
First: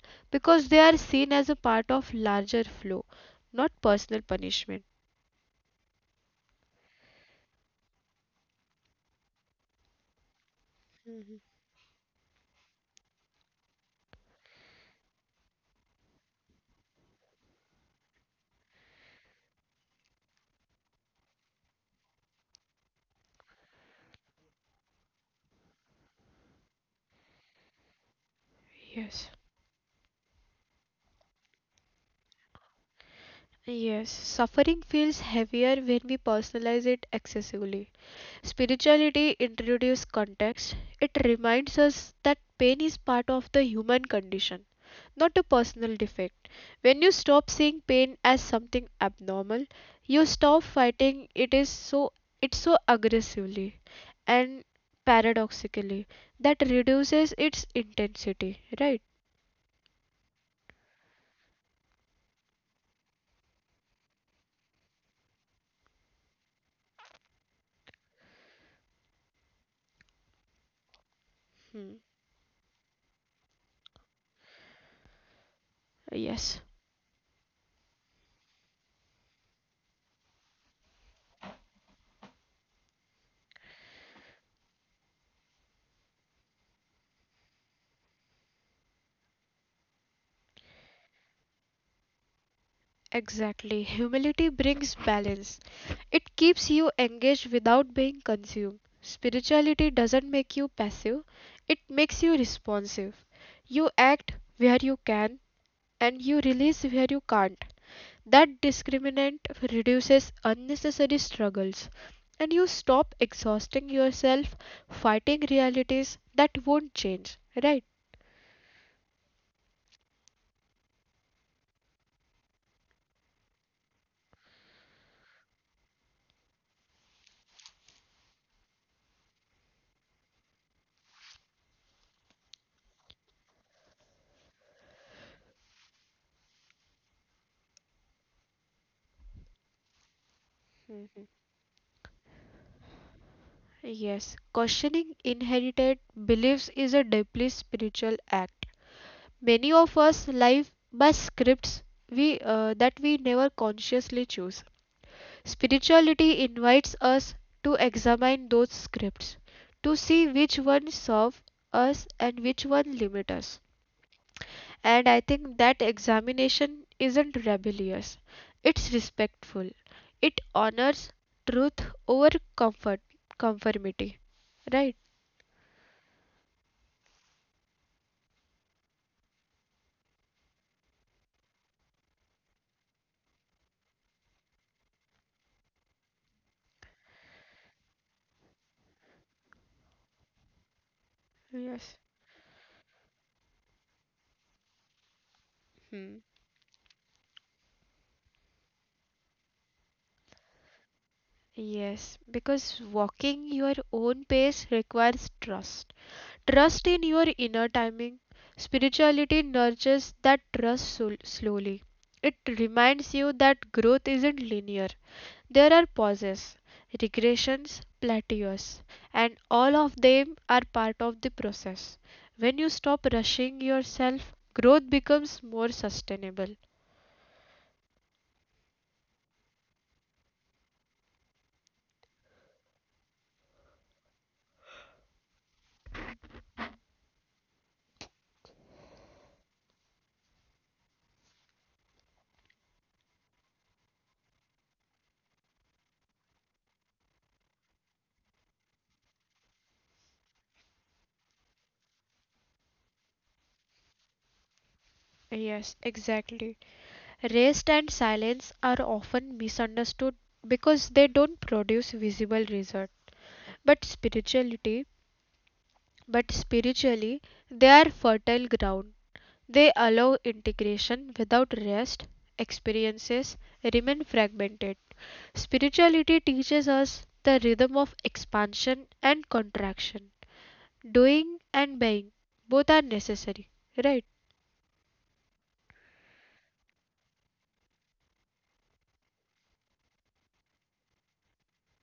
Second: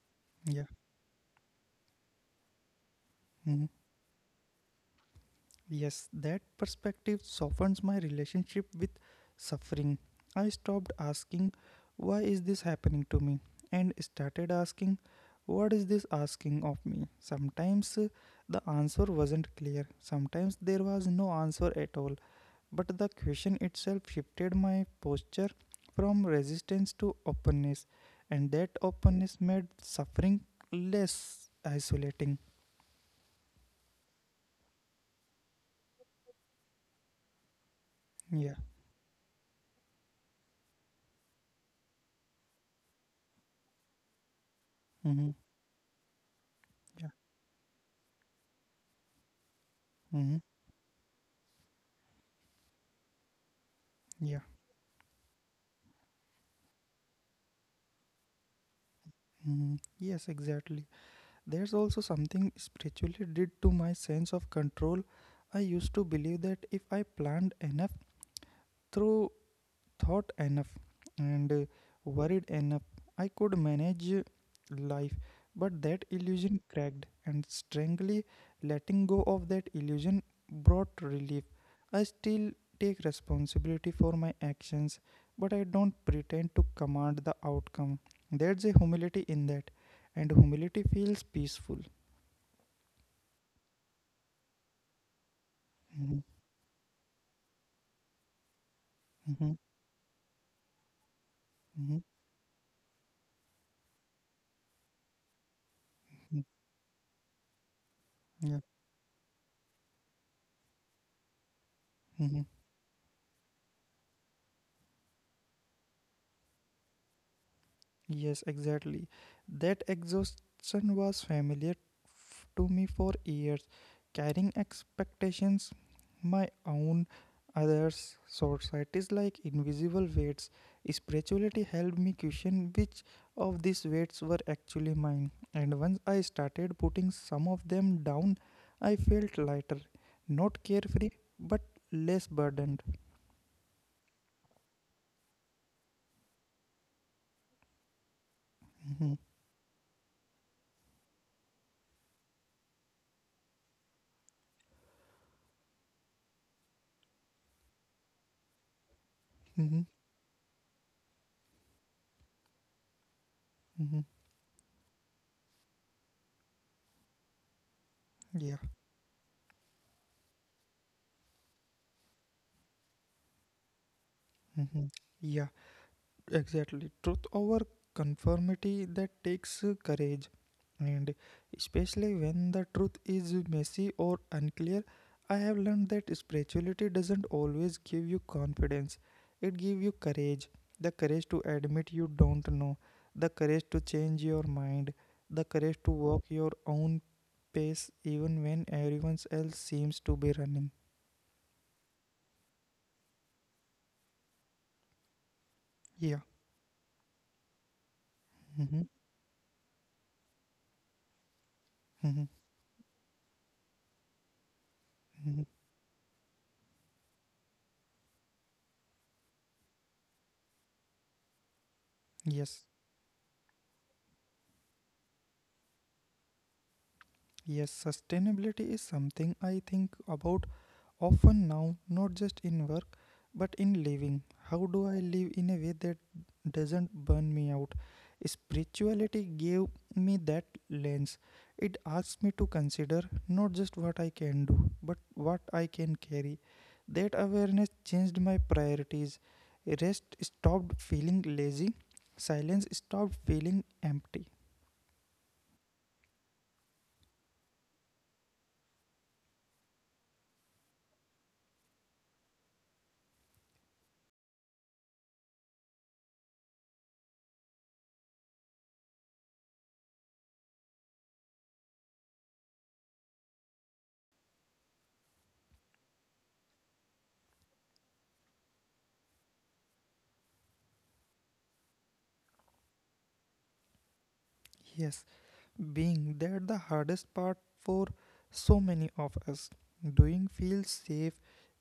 Yeah. because they are seen as a part of larger flow, Hmm. not personal punishment. Yes, that perspective softens my relationship with suffering. I stopped asking, "Why is this happening to me?" and started asking, "What is this asking of me?" Sometimes the answer wasn't clear, sometimes there was no answer at all, but the question itself shifted my posture from resistance to openness, and that Yes. openness made suffering less isolating. Yes, suffering feels heavier when we personalize it excessively. Yeah. Spirituality introduces context. It reminds us that pain is part of the human condition, not a Mm-hmm. personal defect. When you Yeah. stop seeing pain as something abnormal, you Mm-hmm. stop fighting it is so it so aggressively Yeah. and paradoxically that reduces its intensity, right? Mm, yes, exactly. There's also something spiritually did to my sense of control. I used to believe that if I planned enough, through thought enough, and Hmm. worried enough, I could manage life. But that Yes. illusion cracked, and strangely, letting go of that illusion brought relief. I still take responsibility for my actions, but I don't pretend to command the outcome. There's a humility in that, and humility feels peaceful. Exactly. Humility brings balance. Mhm, It keeps you engaged without being consumed. mhm, Spirituality doesn't make you passive, it mhm, makes you responsive. You act where you can and you mhm. release where you can't. That Yeah. discriminant reduces unnecessary struggles and Mhm. you stop exhausting yourself fighting realities that won't change, right? Yes, exactly. That exhaustion was familiar to me for years, carrying expectations: my own, others, societies, like invisible weights. Spirituality helped me question which of these weights were actually mine, and once I started putting some of them down, I felt lighter, not carefree, but less burdened. Yes, questioning inherited beliefs is a deeply spiritual act. Mhm. Many of us live by scripts we that we never consciously choose. Spirituality invites us to examine those scripts, to Mhm. see which ones serve us and which one limit us. Mhm. And I think that examination isn't rebellious. Yeah. It's respectful. It honors truth over comfort conformity. Right? Mhm. Yeah. Exactly. Truth over conformity, that takes courage. And especially when the truth is messy or unclear, I have learned that spirituality doesn't always give you confidence. It gives you courage. The courage to Yes. admit you don't know, the courage to change your mind, the courage Hmm. to walk your own pace even when everyone else seems to be running. Yes, because walking your own pace requires trust. Yeah. Trust in your inner timing. Mm-hmm. Spirituality nurtures that trust slowly. It Mm-hmm. reminds you that growth isn't linear. Mm-hmm. There are pauses, regressions, plateaus, and all of them are part of the process. When you Yes. stop rushing yourself, growth becomes more sustainable. Yes, sustainability is something I think about often now, not just in work, but in living. How do I live in a way that doesn't burn me out? Spirituality gave me that lens. It asks me to consider not just what I can do, but what I can carry. That awareness changed my priorities. Rest stopped feeling lazy, silence stopped feeling empty. Yes, exactly. Rest and silence are often misunderstood because they don't produce visible result. But spirituality, but spiritually, they are fertile ground. They allow integration without rest. Experiences remain fragmented. Spirituality teaches us the rhythm of expansion and contraction. Doing and being both are necessary. Right, Yes, being, that the hardest part for so many of us. Doing feels safe,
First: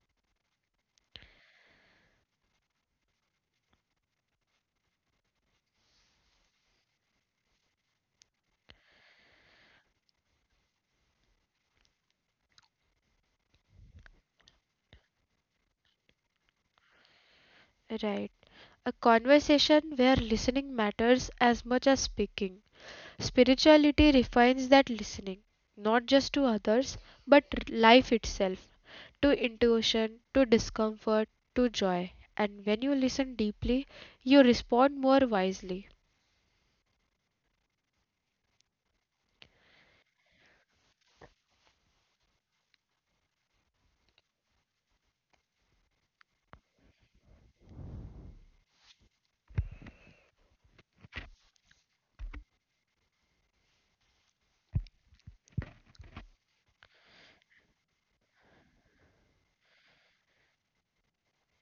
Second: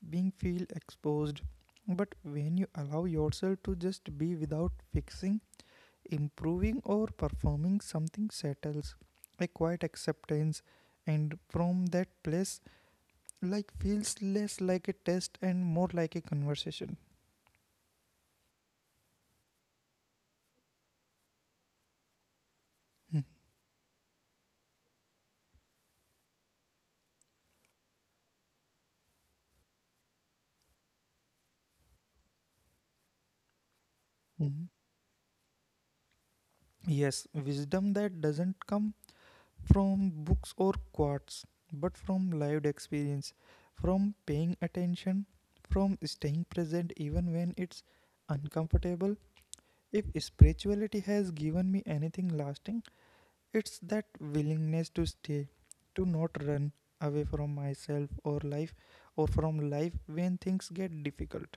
being feel exposed. But when you allow yourself to just be without fixing, improving or performing, something settles. A quiet acceptance, and from that place, like feels less like a test and more like a conversation. right. A conversation where listening matters as much as speaking. Mhm. Spirituality refines that listening, not just to others, but life itself, to intuition, to discomfort, to joy. And when you listen deeply, you Mhm. respond more wisely. Yes, wisdom that doesn't come from books or quotes, but from lived experience, from paying attention, from staying present even when it's uncomfortable. If spirituality has given me anything lasting, it's that willingness to stay, to not run away from myself or from life when things get difficult.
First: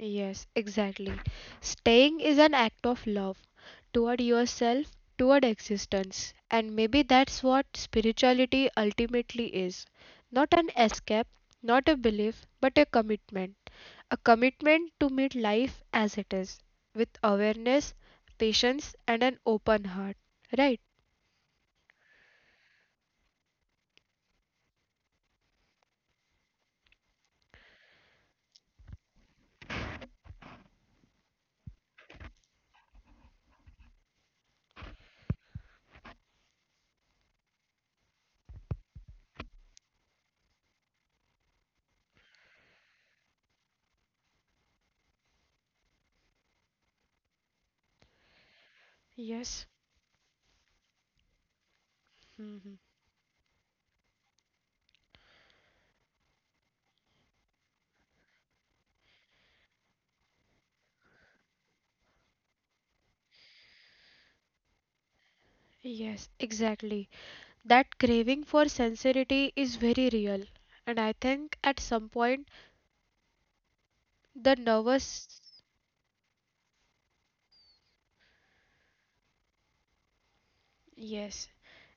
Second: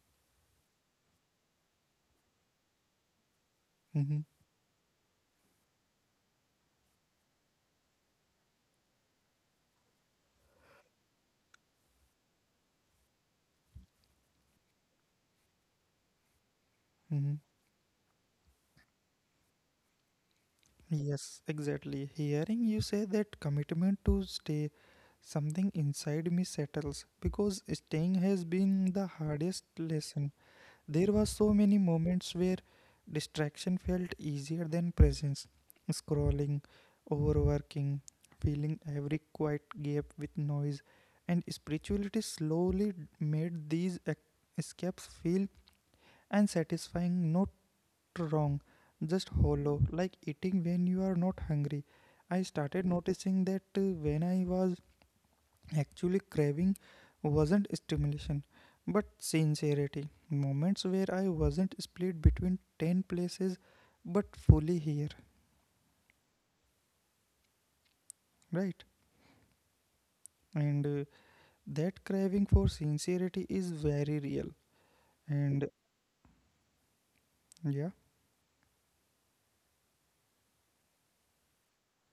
Yes, exactly. Staying is an act of love toward Mhm, yourself, toward existence. And maybe that's what spirituality ultimately is not an escape, not a belief, but a commitment to meet life as it is with mhm. awareness, patience, and an open heart. Right? Yes, exactly. Hearing you say that, commitment to stay, something inside me settles, because staying has been the hardest lesson. There were so many moments where distraction felt easier than presence. Scrolling, overworking, filling every quiet gap with noise, and spirituality slowly made these escapes feel unsatisfying, not wrong, just Yes. hollow, like eating when you are not hungry. I Hmm. started noticing that when I was actually craving wasn't stimulation but sincerity. Moments where I wasn't split between 10 places but fully here, Yes, exactly. That craving for right? sincerity is very real. And And I think at That some craving point, for sincerity is very real. the nervous. And yeah. Yes,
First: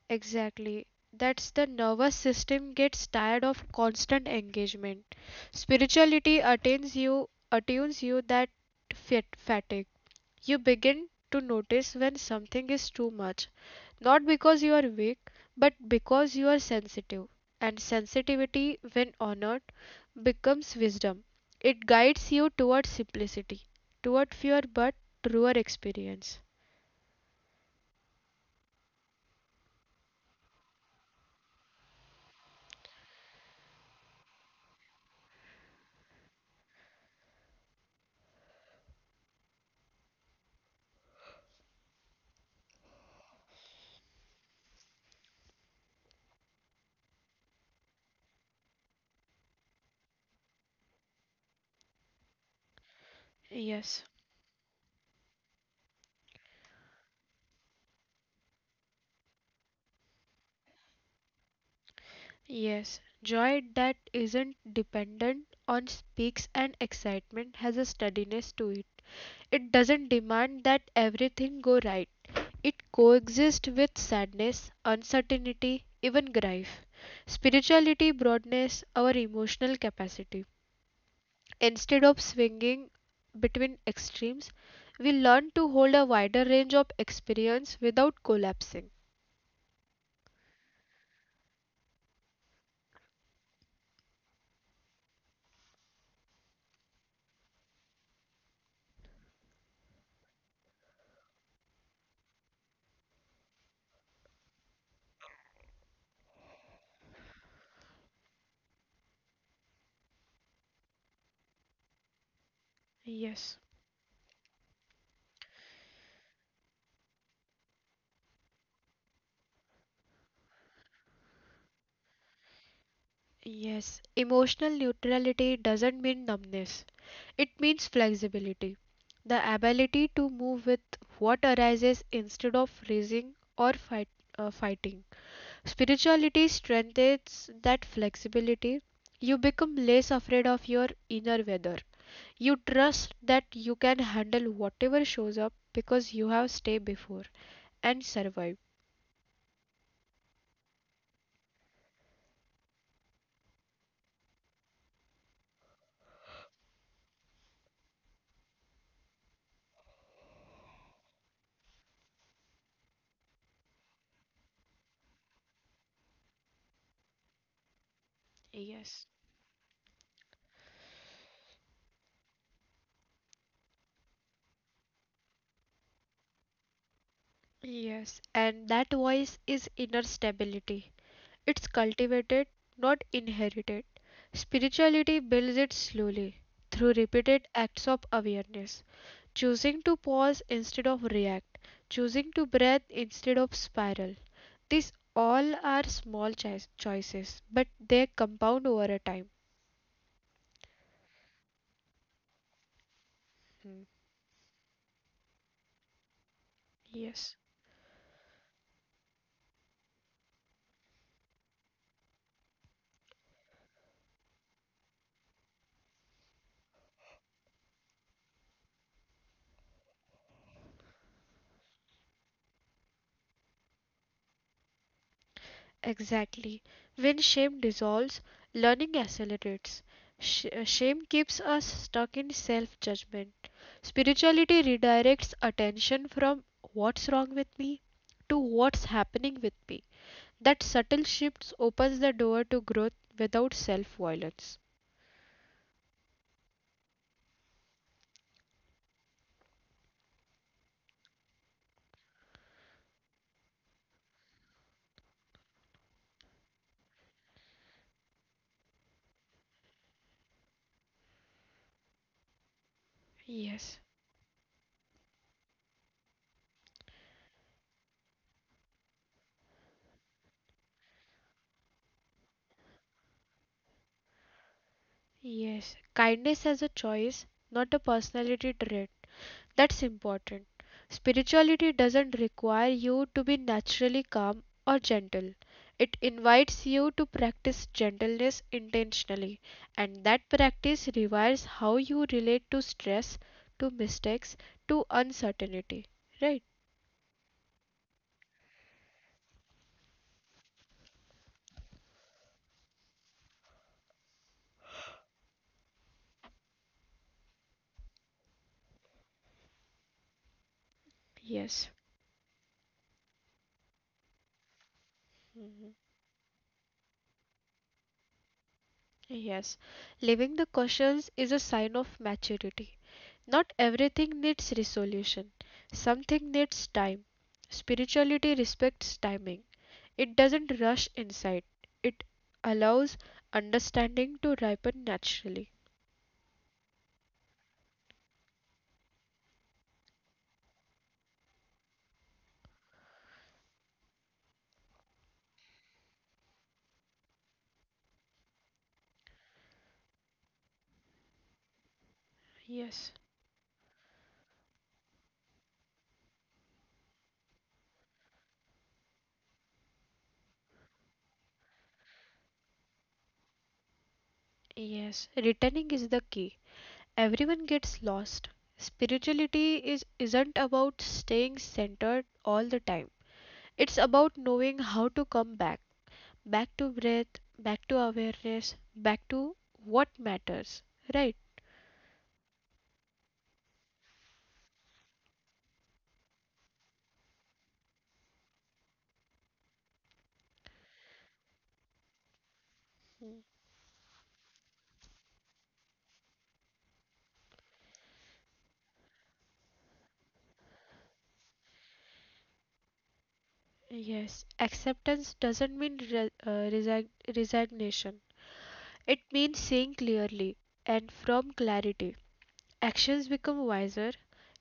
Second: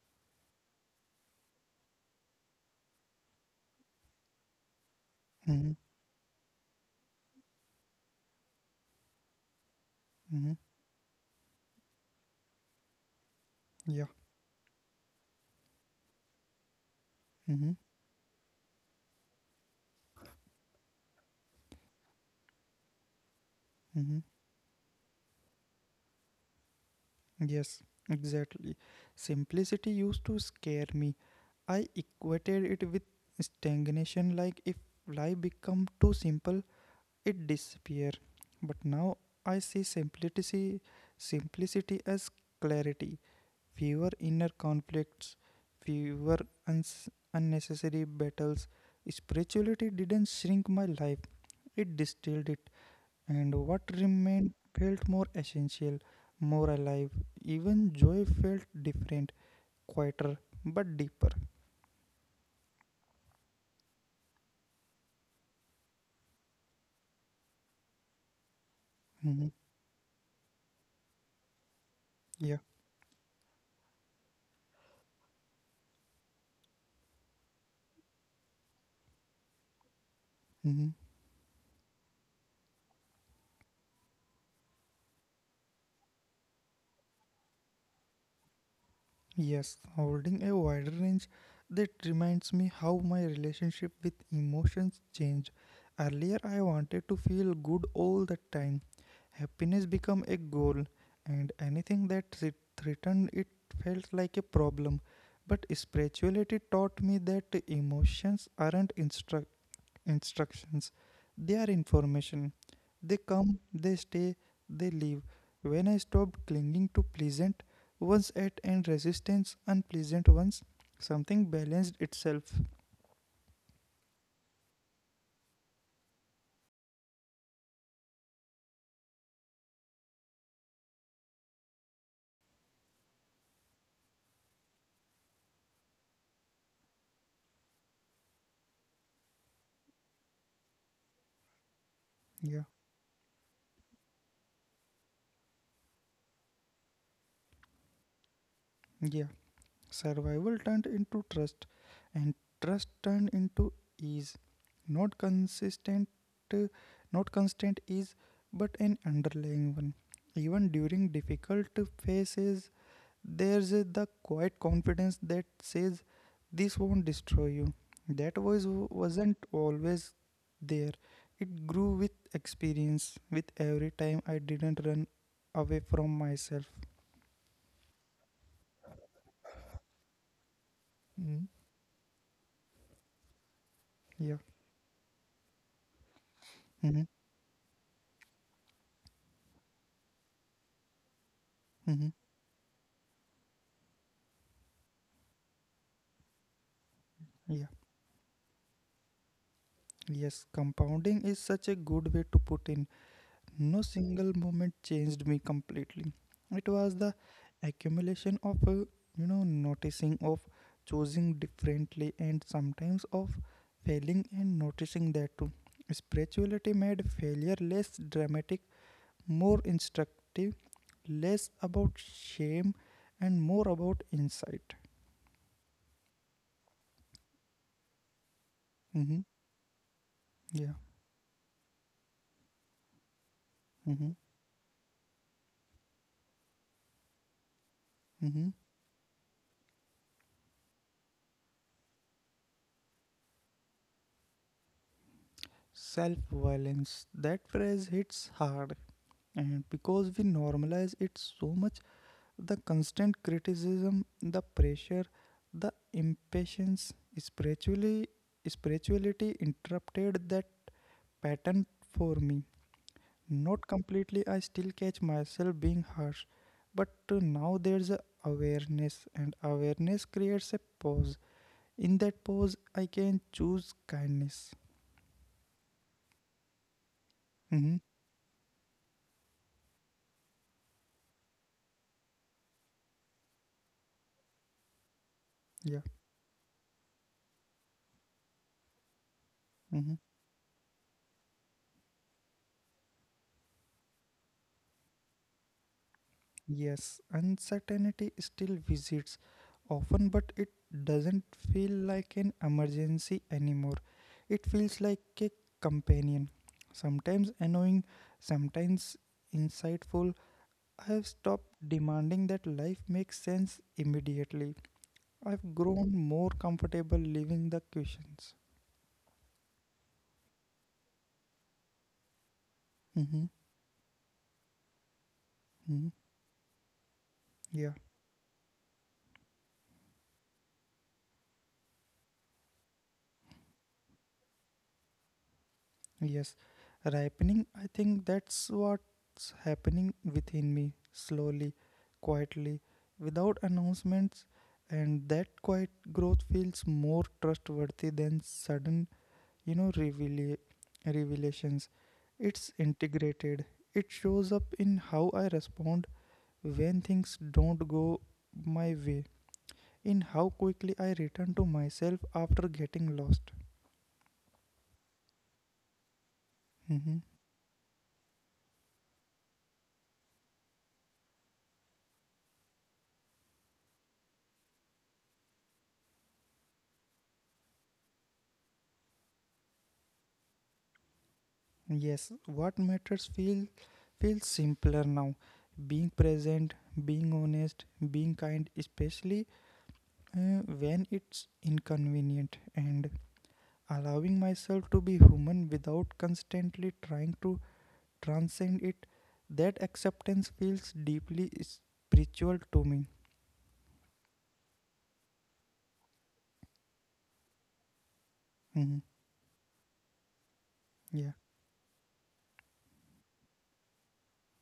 exactly. That's the nervous system gets tired of constant engagement. Mm-hmm, Spirituality attunes you that fit fatigue. mm-hmm, You begin to notice when something is too much, yeah. not because you are weak, but because you are sensitive. Mm-hmm, And sensitivity, when honored, becomes wisdom. It guides you toward simplicity, mm-hmm. toward fewer but truer experience. Yes, exactly. Simplicity used to scare me. I equated it with stagnation, like if life become too simple, it disappear. But now I see simplicity as clarity, fewer inner conflicts, fewer uns- unnecessary battles. Spirituality didn't shrink my life; it distilled it. And what Yes, remained felt more essential, more alive. Even joy felt different, quieter, but deeper. yes. Joy that isn't dependent on peaks and excitement has a steadiness to it. Mhm. It doesn't demand that everything go right. Yeah. It coexists with sadness, uncertainty, even grief. Spirituality broadens our emotional capacity. Mhm. Instead of swinging between extremes, we learn to hold a wider range of experience without collapsing. Yes, holding a wide range, that reminds me how my relationship with emotions changed. Earlier I wanted to feel good all the time. Happiness became a goal, and anything that threatened it felt like a problem. But spirituality taught me that emotions aren't instructions, they are information. They Yes. come, they stay, they leave. When I stopped clinging to pleasant ones at and resistance unpleasant ones, something balanced itself. Yes, emotional neutrality doesn't mean numbness. It means flexibility, the ability to move with what arises instead of fighting. Spirituality strengthens that flexibility. You become less afraid of your inner weather. You Yeah, trust that you can handle whatever shows up because you have stayed before and survived. yeah. Survival turned into trust, and trust turned into ease. Not consistent, uh, not constant ease, but an underlying one. Even during difficult phases, there's the quiet confidence that says, "This won't destroy you." That voice Yes. wasn't always there. It grew with experience, with every time I didn't run away from myself. Yes, and that voice is inner stability. Mm, It's cultivated, not inherited. yeah. Spirituality builds it slowly through Mm-hmm. repeated acts of awareness, choosing to pause instead of react, Mm-hmm. choosing to breathe instead of spiral. These all are small choices, Yeah. but they compound over a time. Yes, compounding is such a good way to put in. No Mhm. single moment changed me completely. It was the Yes, accumulation of, noticing, of choosing differently, and sometimes of failing and noticing that too. Spirituality made failure less dramatic, more instructive, less about shame, and more about insight. exactly. When shame dissolves, learning Mm-hmm. accelerates. Yeah. Shame keeps us stuck in self judgment. Mm-hmm. Spirituality redirects attention from what's wrong with me to Mm-hmm. what's happening with me. That subtle shift opens the door to growth without self violence. Self violence. That phrase hits hard, and because we normalize it so much: the constant criticism, the pressure, the impatience. Spirituality interrupted that pattern for me. Not Yes, completely, I still catch myself being harsh, but now there's a awareness, and awareness creates a pause. In that pause, I can choose kindness. yes. Kindness as a choice, not a Hmm. personality trait. That's important. Spirituality doesn't require you to be naturally calm or gentle. Yeah. It invites you to practice gentleness intentionally, Mm-hmm. and that practice rewires how you relate to stress, to mistakes, to uncertainty. Right? Yes, uncertainty still visits often, but it doesn't feel like an emergency anymore. It feels like a companion, sometimes annoying, sometimes insightful. I have stopped Yes. demanding that life makes sense immediately. I've Mhm. grown more comfortable leaving the questions. Yes, living the questions is a sign of maturity. Mm-hmm. Not everything needs resolution, Hmm. something needs time. Yeah. Spirituality respects timing, it doesn't rush insight, it allows understanding to ripen naturally. Yes, ripening, I think that's what's happening within me, slowly, quietly, without announcements, and that quiet growth feels more trustworthy than sudden, you know, reveal- revelations. It's Yes, integrated, it shows up in how I respond when things don't go my way, in how quickly I return to myself after getting lost. yes, returning is the key. Mhm. Everyone gets lost. Spirituality is isn't about staying centered all the time. It's about knowing how to come back. Back to breath, back to awareness, back to what matters, right? Yes, what matters feels simpler now. Being present, being honest, being kind, especially when it's inconvenient, and allowing myself to be human without constantly trying to transcend it. That acceptance feels deeply spiritual to me. Yes, acceptance doesn't mean resignation. Mhm. It means seeing clearly and Yeah, from clarity. Actions become wiser,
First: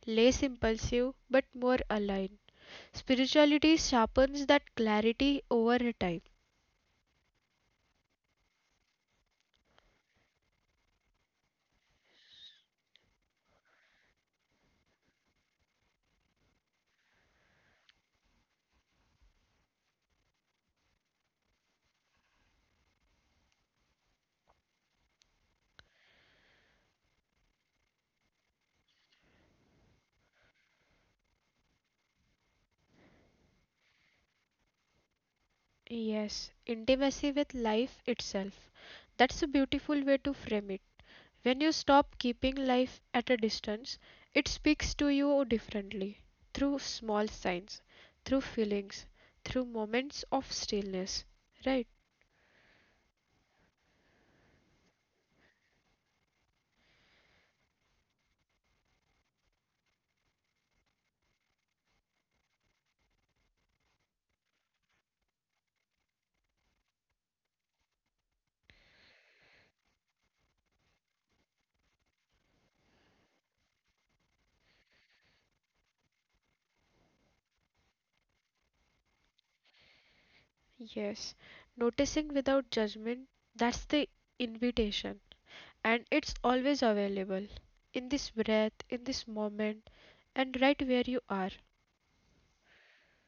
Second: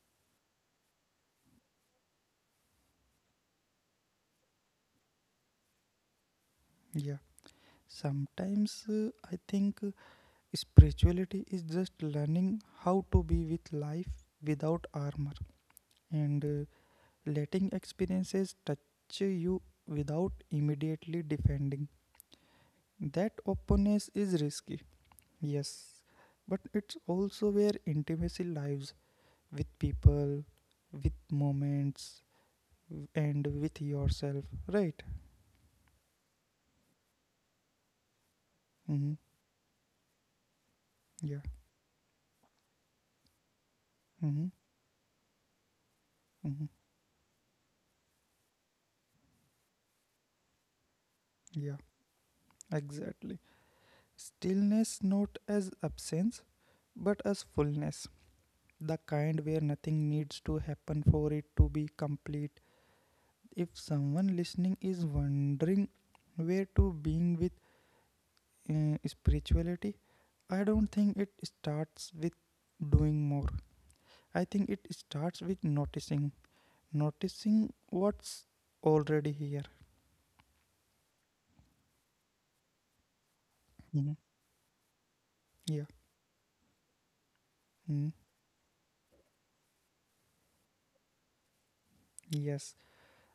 less impulsive, but more aligned. Spirituality sharpens that clarity over time. yeah. Sometimes I think spirituality is just learning how to be with life without armor and letting experiences touch you without immediately defending. That openness is risky, yes, but it's also where intimacy lives with people, with moments, and with yourself, right? Yes, intimacy with life itself. Mm-hmm. That's a beautiful way to frame it. Yeah. When you stop keeping life at a distance, Mm-hmm. it speaks to you differently Mm-hmm. through small signs, through feelings, through moments of stillness. Yeah, Right? exactly. Stillness not as absence, but as fullness. The kind where nothing needs to happen for it to be complete. If someone listening is wondering where to being with spirituality, I don't think it starts with doing more. I think it starts with noticing, noticing what's already here. Yes. Noticing without judgment, that's Mhm. the invitation, Yeah. and it's always available Mm. in this breath, in this moment, and right where you are. Yes.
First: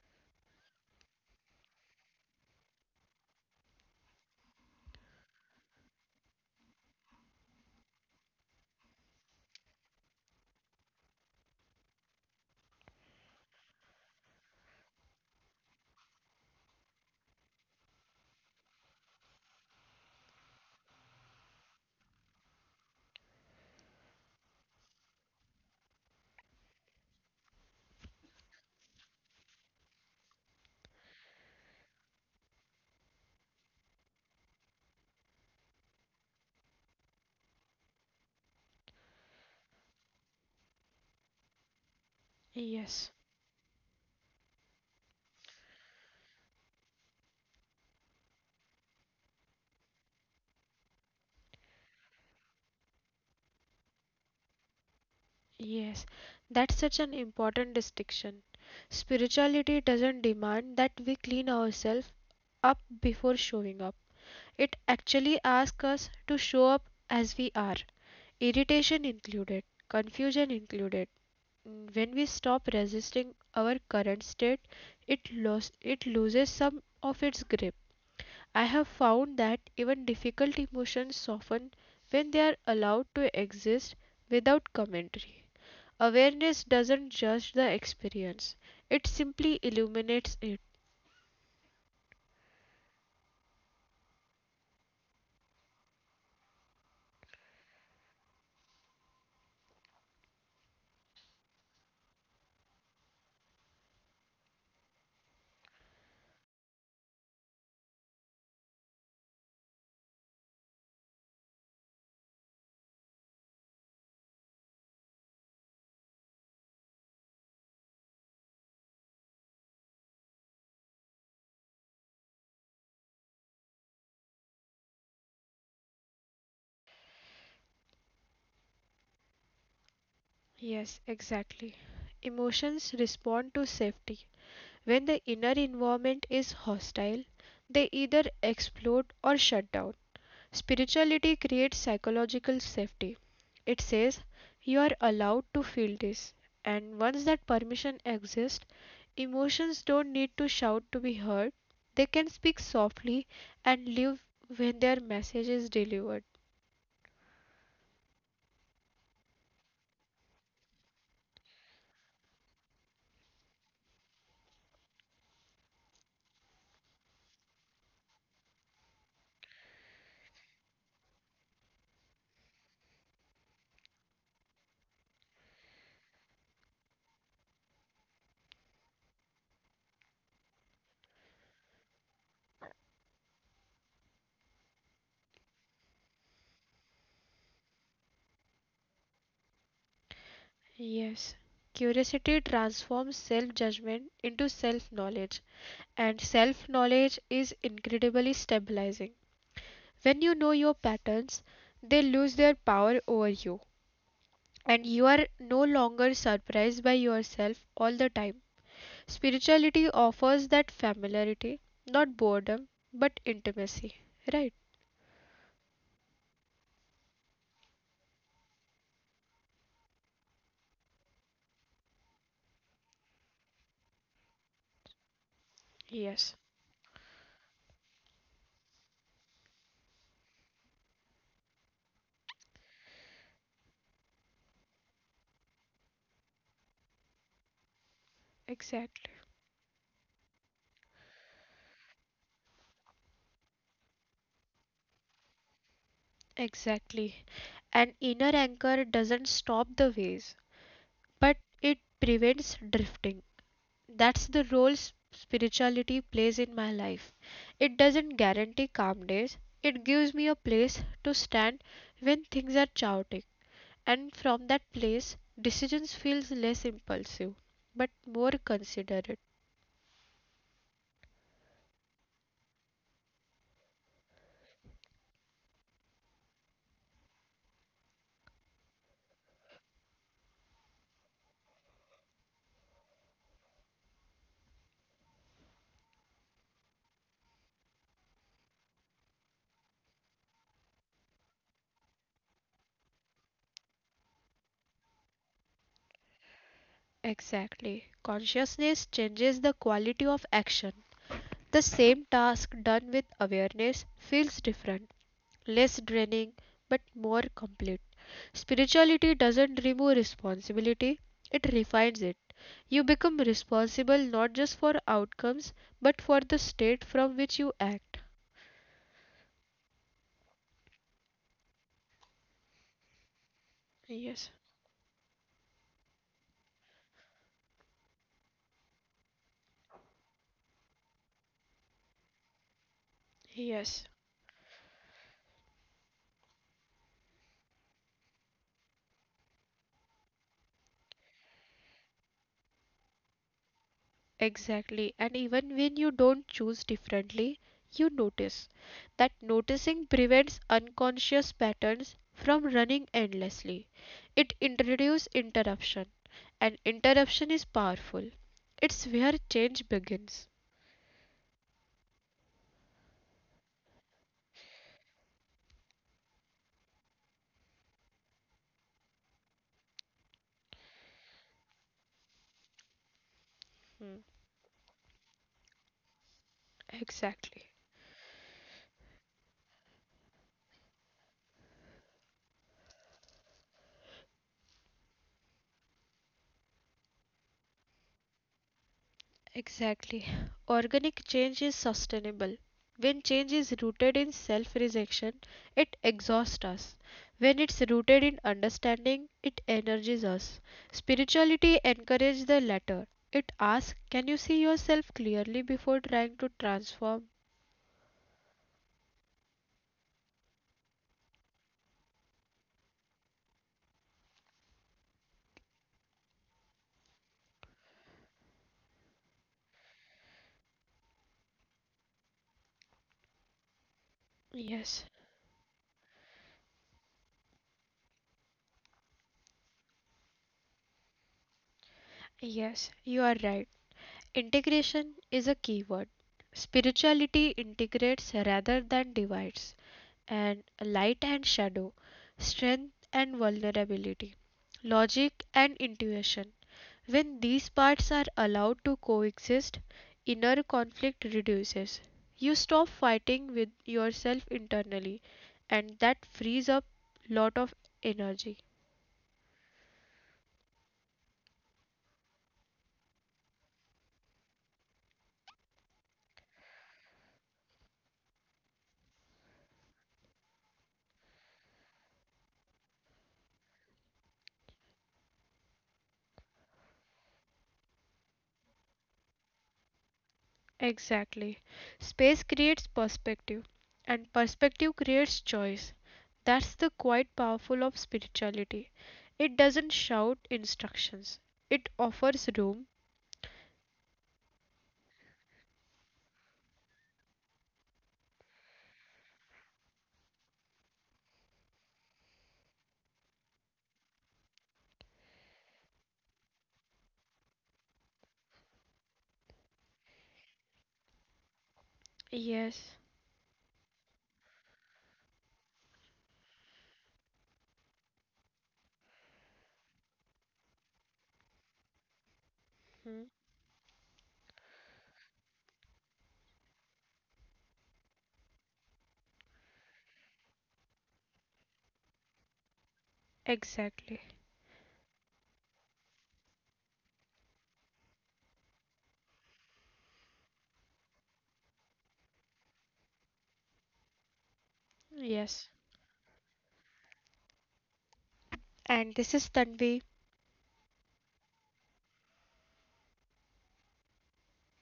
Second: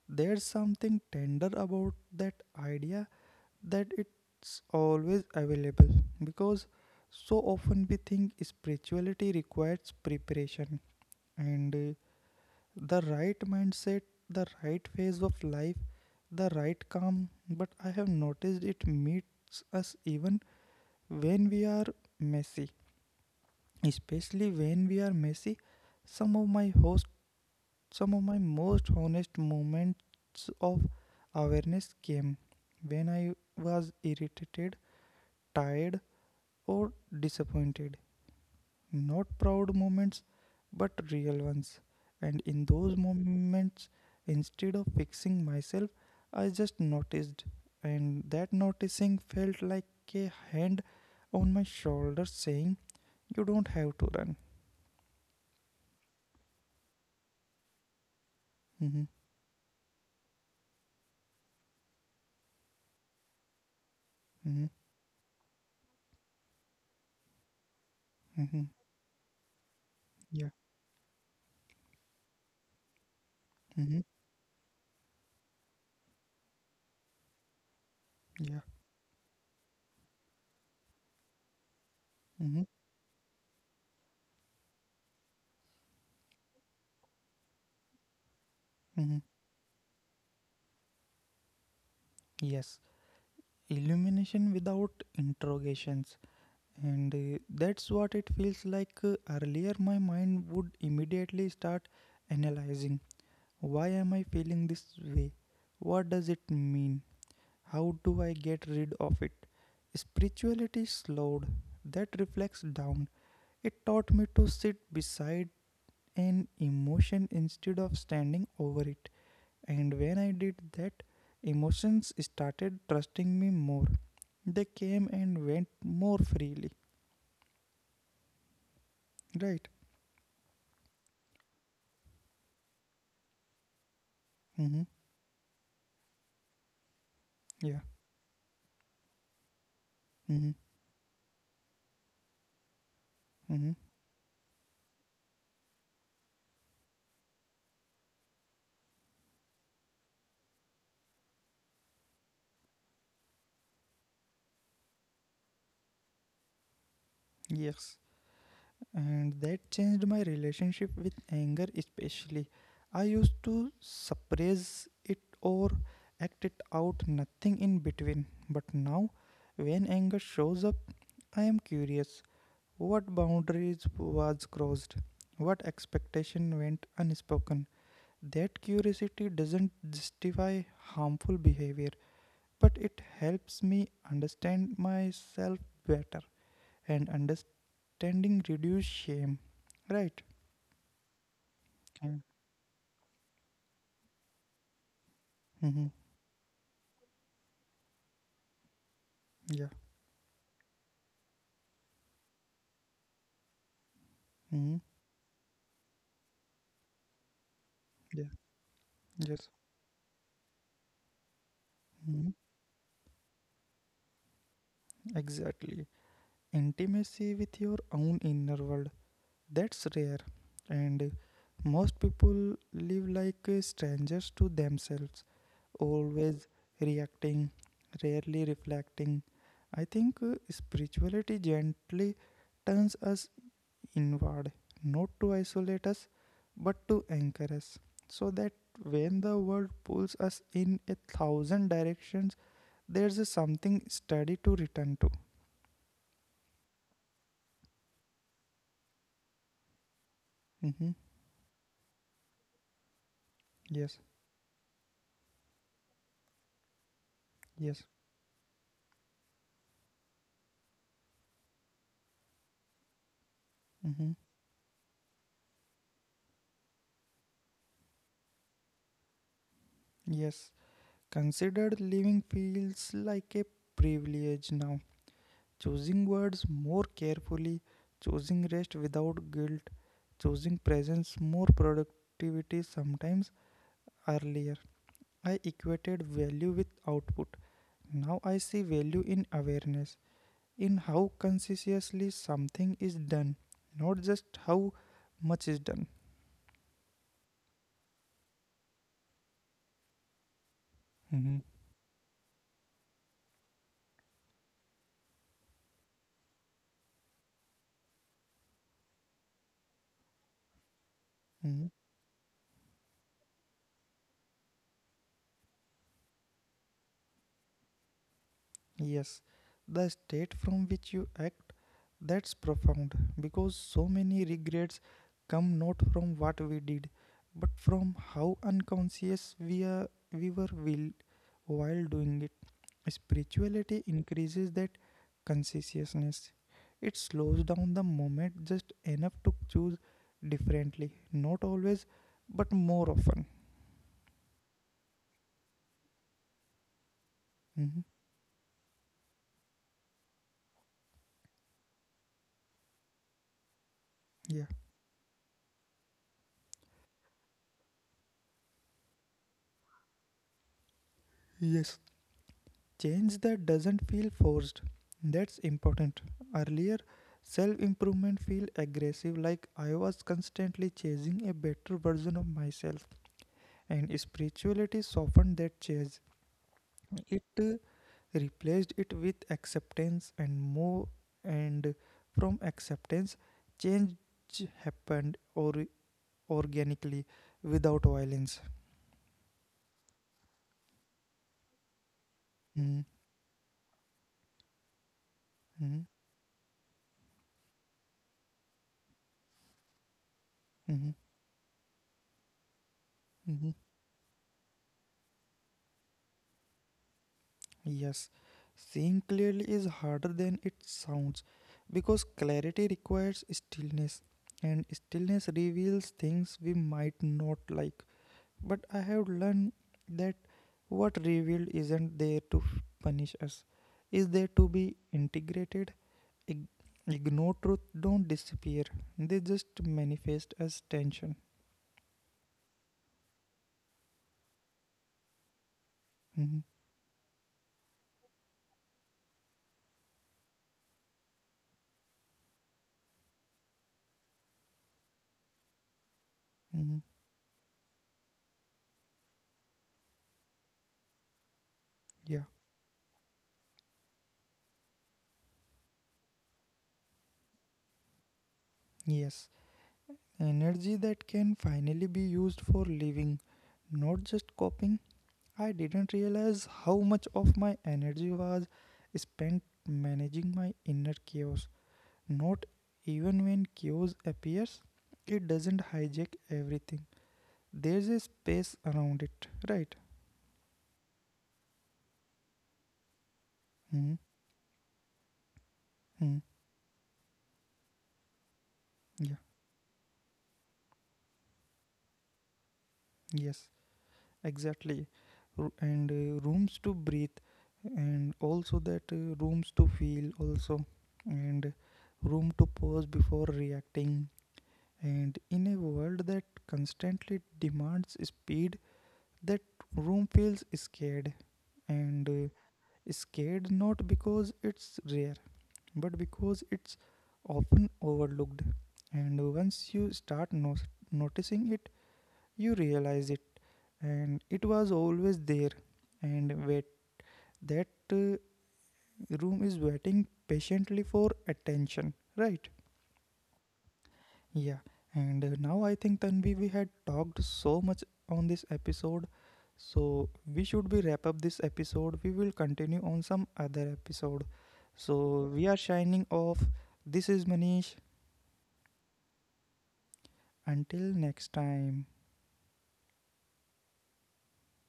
There's something tender about that idea that it's always available because so often we think spirituality requires preparation and the right mindset, the right phase of life, the right calm. But I have noticed it meets us even when we are messy. Especially when we are messy, some of my host, some of my most honest moments of awareness came when I was irritated, tired, or disappointed. Not proud moments but real ones, and in those Yes. moments, instead of fixing myself, I just noticed, and that noticing felt like a hand on my shoulder saying, you don't have to run. Yes, that's such an important distinction. Mm-hmm, Spirituality doesn't demand that we clean ourselves up before showing up. mm-hmm, It actually asks us to show up as we are, mm-hmm, irritation included, yeah, confusion included. Mm, when we stop resisting our mm-hmm, current state, it loses some of its grip. yeah, I have found that even difficult emotions soften when they mm-hmm, are allowed to exist without commentary. Awareness doesn't judge the experience, mm-hmm. it simply illuminates it. Yes, illumination without interrogations and that's what it feels like. Earlier my mind would immediately start analyzing. Why am I feeling this way? What does it mean? How do I get rid of it? Spirituality slowed. That reflects down. It taught me to sit beside an emotion instead of standing over it. And when I did that, emotions started trusting me more. They came and went more freely. Right? Yes, exactly. Emotions respond to safety. Mm-hmm. When the inner environment is hostile, Yeah. they either explode or shut down. Mm-hmm. Spirituality creates psychological safety. Mm-hmm. It says you are allowed to feel this, and once that permission exists, emotions don't need to shout to be heard. They can speak softly and live when their message is delivered. Yes, and that changed my relationship with anger especially. I used to suppress it or act it out, nothing in between, but now when anger shows up I am curious, what boundaries was crossed, what expectation went unspoken. That curiosity doesn't justify harmful behavior, but it helps me understand myself better, and understanding reduce shame, right? Yes. Mm, Curiosity transforms self judgment into self knowledge, mhm, and self knowledge is incredibly stabilizing. yeah, When you know your patterns, they lose their power over you, mhm, and you are no longer surprised by yourself all the yeah. time. Yes. Spirituality offers that familiarity, not Mhm. boredom, but intimacy, right? Exactly. Intimacy with your own inner world. That's rare. And most people live like strangers to themselves, Yes, always reacting, rarely reflecting. I think spirituality gently turns us inward, not to isolate us, but to anchor us, so that exactly. when the world pulls us in a thousand directions, there's a something steady to return to. Exactly. An inner anchor doesn't stop the waves, Mm-hmm. but it prevents drifting. Yes, That's the role spirituality plays in my life. It yes, doesn't guarantee calm days, it gives me a place to stand when things are chaotic. mm-hmm. And from that place decisions feels less impulsive but more considerate. Yes. Considered living feels like a privilege now. Choosing words more carefully, choosing rest without guilt, choosing presence more productivity sometimes earlier. I equated value with output. Now I see value in awareness, in how consciously something is done, not just how much is done. Exactly. Consciousness changes the quality of action. Mhm. The same task done with awareness feels different, less draining but more complete. Spirituality doesn't remove responsibility, it Mhm. refines it. You become responsible not just for outcomes but for the state from which you act. Yes, the state from which you act, that's profound because so many Yes. regrets come not from what we did, but from how unconscious we were, while doing it. Yes. Spirituality increases that consciousness. It slows down the moment just enough to choose differently. Not always, but more often. Exactly. And even when you don't choose differently, you Mhm. notice. That noticing prevents unconscious patterns from running endlessly. It Yeah. introduces interruption, and interruption is powerful. It's where change begins. Yes. Change that doesn't feel forced. That's important. Earlier, self improvement feel aggressive, like I was constantly chasing a better version of myself, Hmm. and spirituality softened that chase. It Exactly. uh, replaced it with acceptance and more, and from acceptance change happened or organically, without violence. Exactly. Organic change is sustainable. Mm, When change is rooted in self rejection, mm, it exhausts us. When it's rooted in understanding, it energizes us. mm, Spirituality encourages the latter. It mm. asks, can you see yourself clearly before trying to transform? Yes, seeing clearly is harder than it sounds because clarity requires stillness, and stillness reveals things we might not like. But I have learned that what revealed isn't there to punish us, is there to be Yes, integrated. Ig- Ignore truth, don't disappear. They just manifest as tension. yes, you are right. Integration is a key word. Mhm, Spirituality integrates rather than divides, and light and shadow, strength and vulnerability, logic and intuition. mhm. When these parts are allowed to coexist, inner conflict reduces. Yeah, You stop fighting with yourself internally, and that frees up lot of energy. yes. Energy that can finally be used for living, not just coping. I didn't realize how much of my energy was spent managing my inner chaos. Not even when chaos appears, it doesn't hijack everything. There's a space around it, right? Exactly. Space creates perspective, Hmm. and perspective creates choice. Hmm. That's the quite powerful of spirituality. Yeah, It doesn't shout instructions, it offers room. yes, exactly. And rooms to breathe, and also that rooms to feel, also, and room to pause before reacting. And in a world that constantly demands speed, that room feels scared and Yes, scared not because it's rare but because it's often overlooked. And once you start noticing it, you mhm, realize it. And it was always there and wait. That room is waiting patiently for attention, right? exactly. Yeah. And now I think, Tanvi, we had talked so much on this episode. So we should be wrap up this episode. We will continue on some other episode. So Yes. we are shining off. This is Manish. And this is Tanvi. Until next time.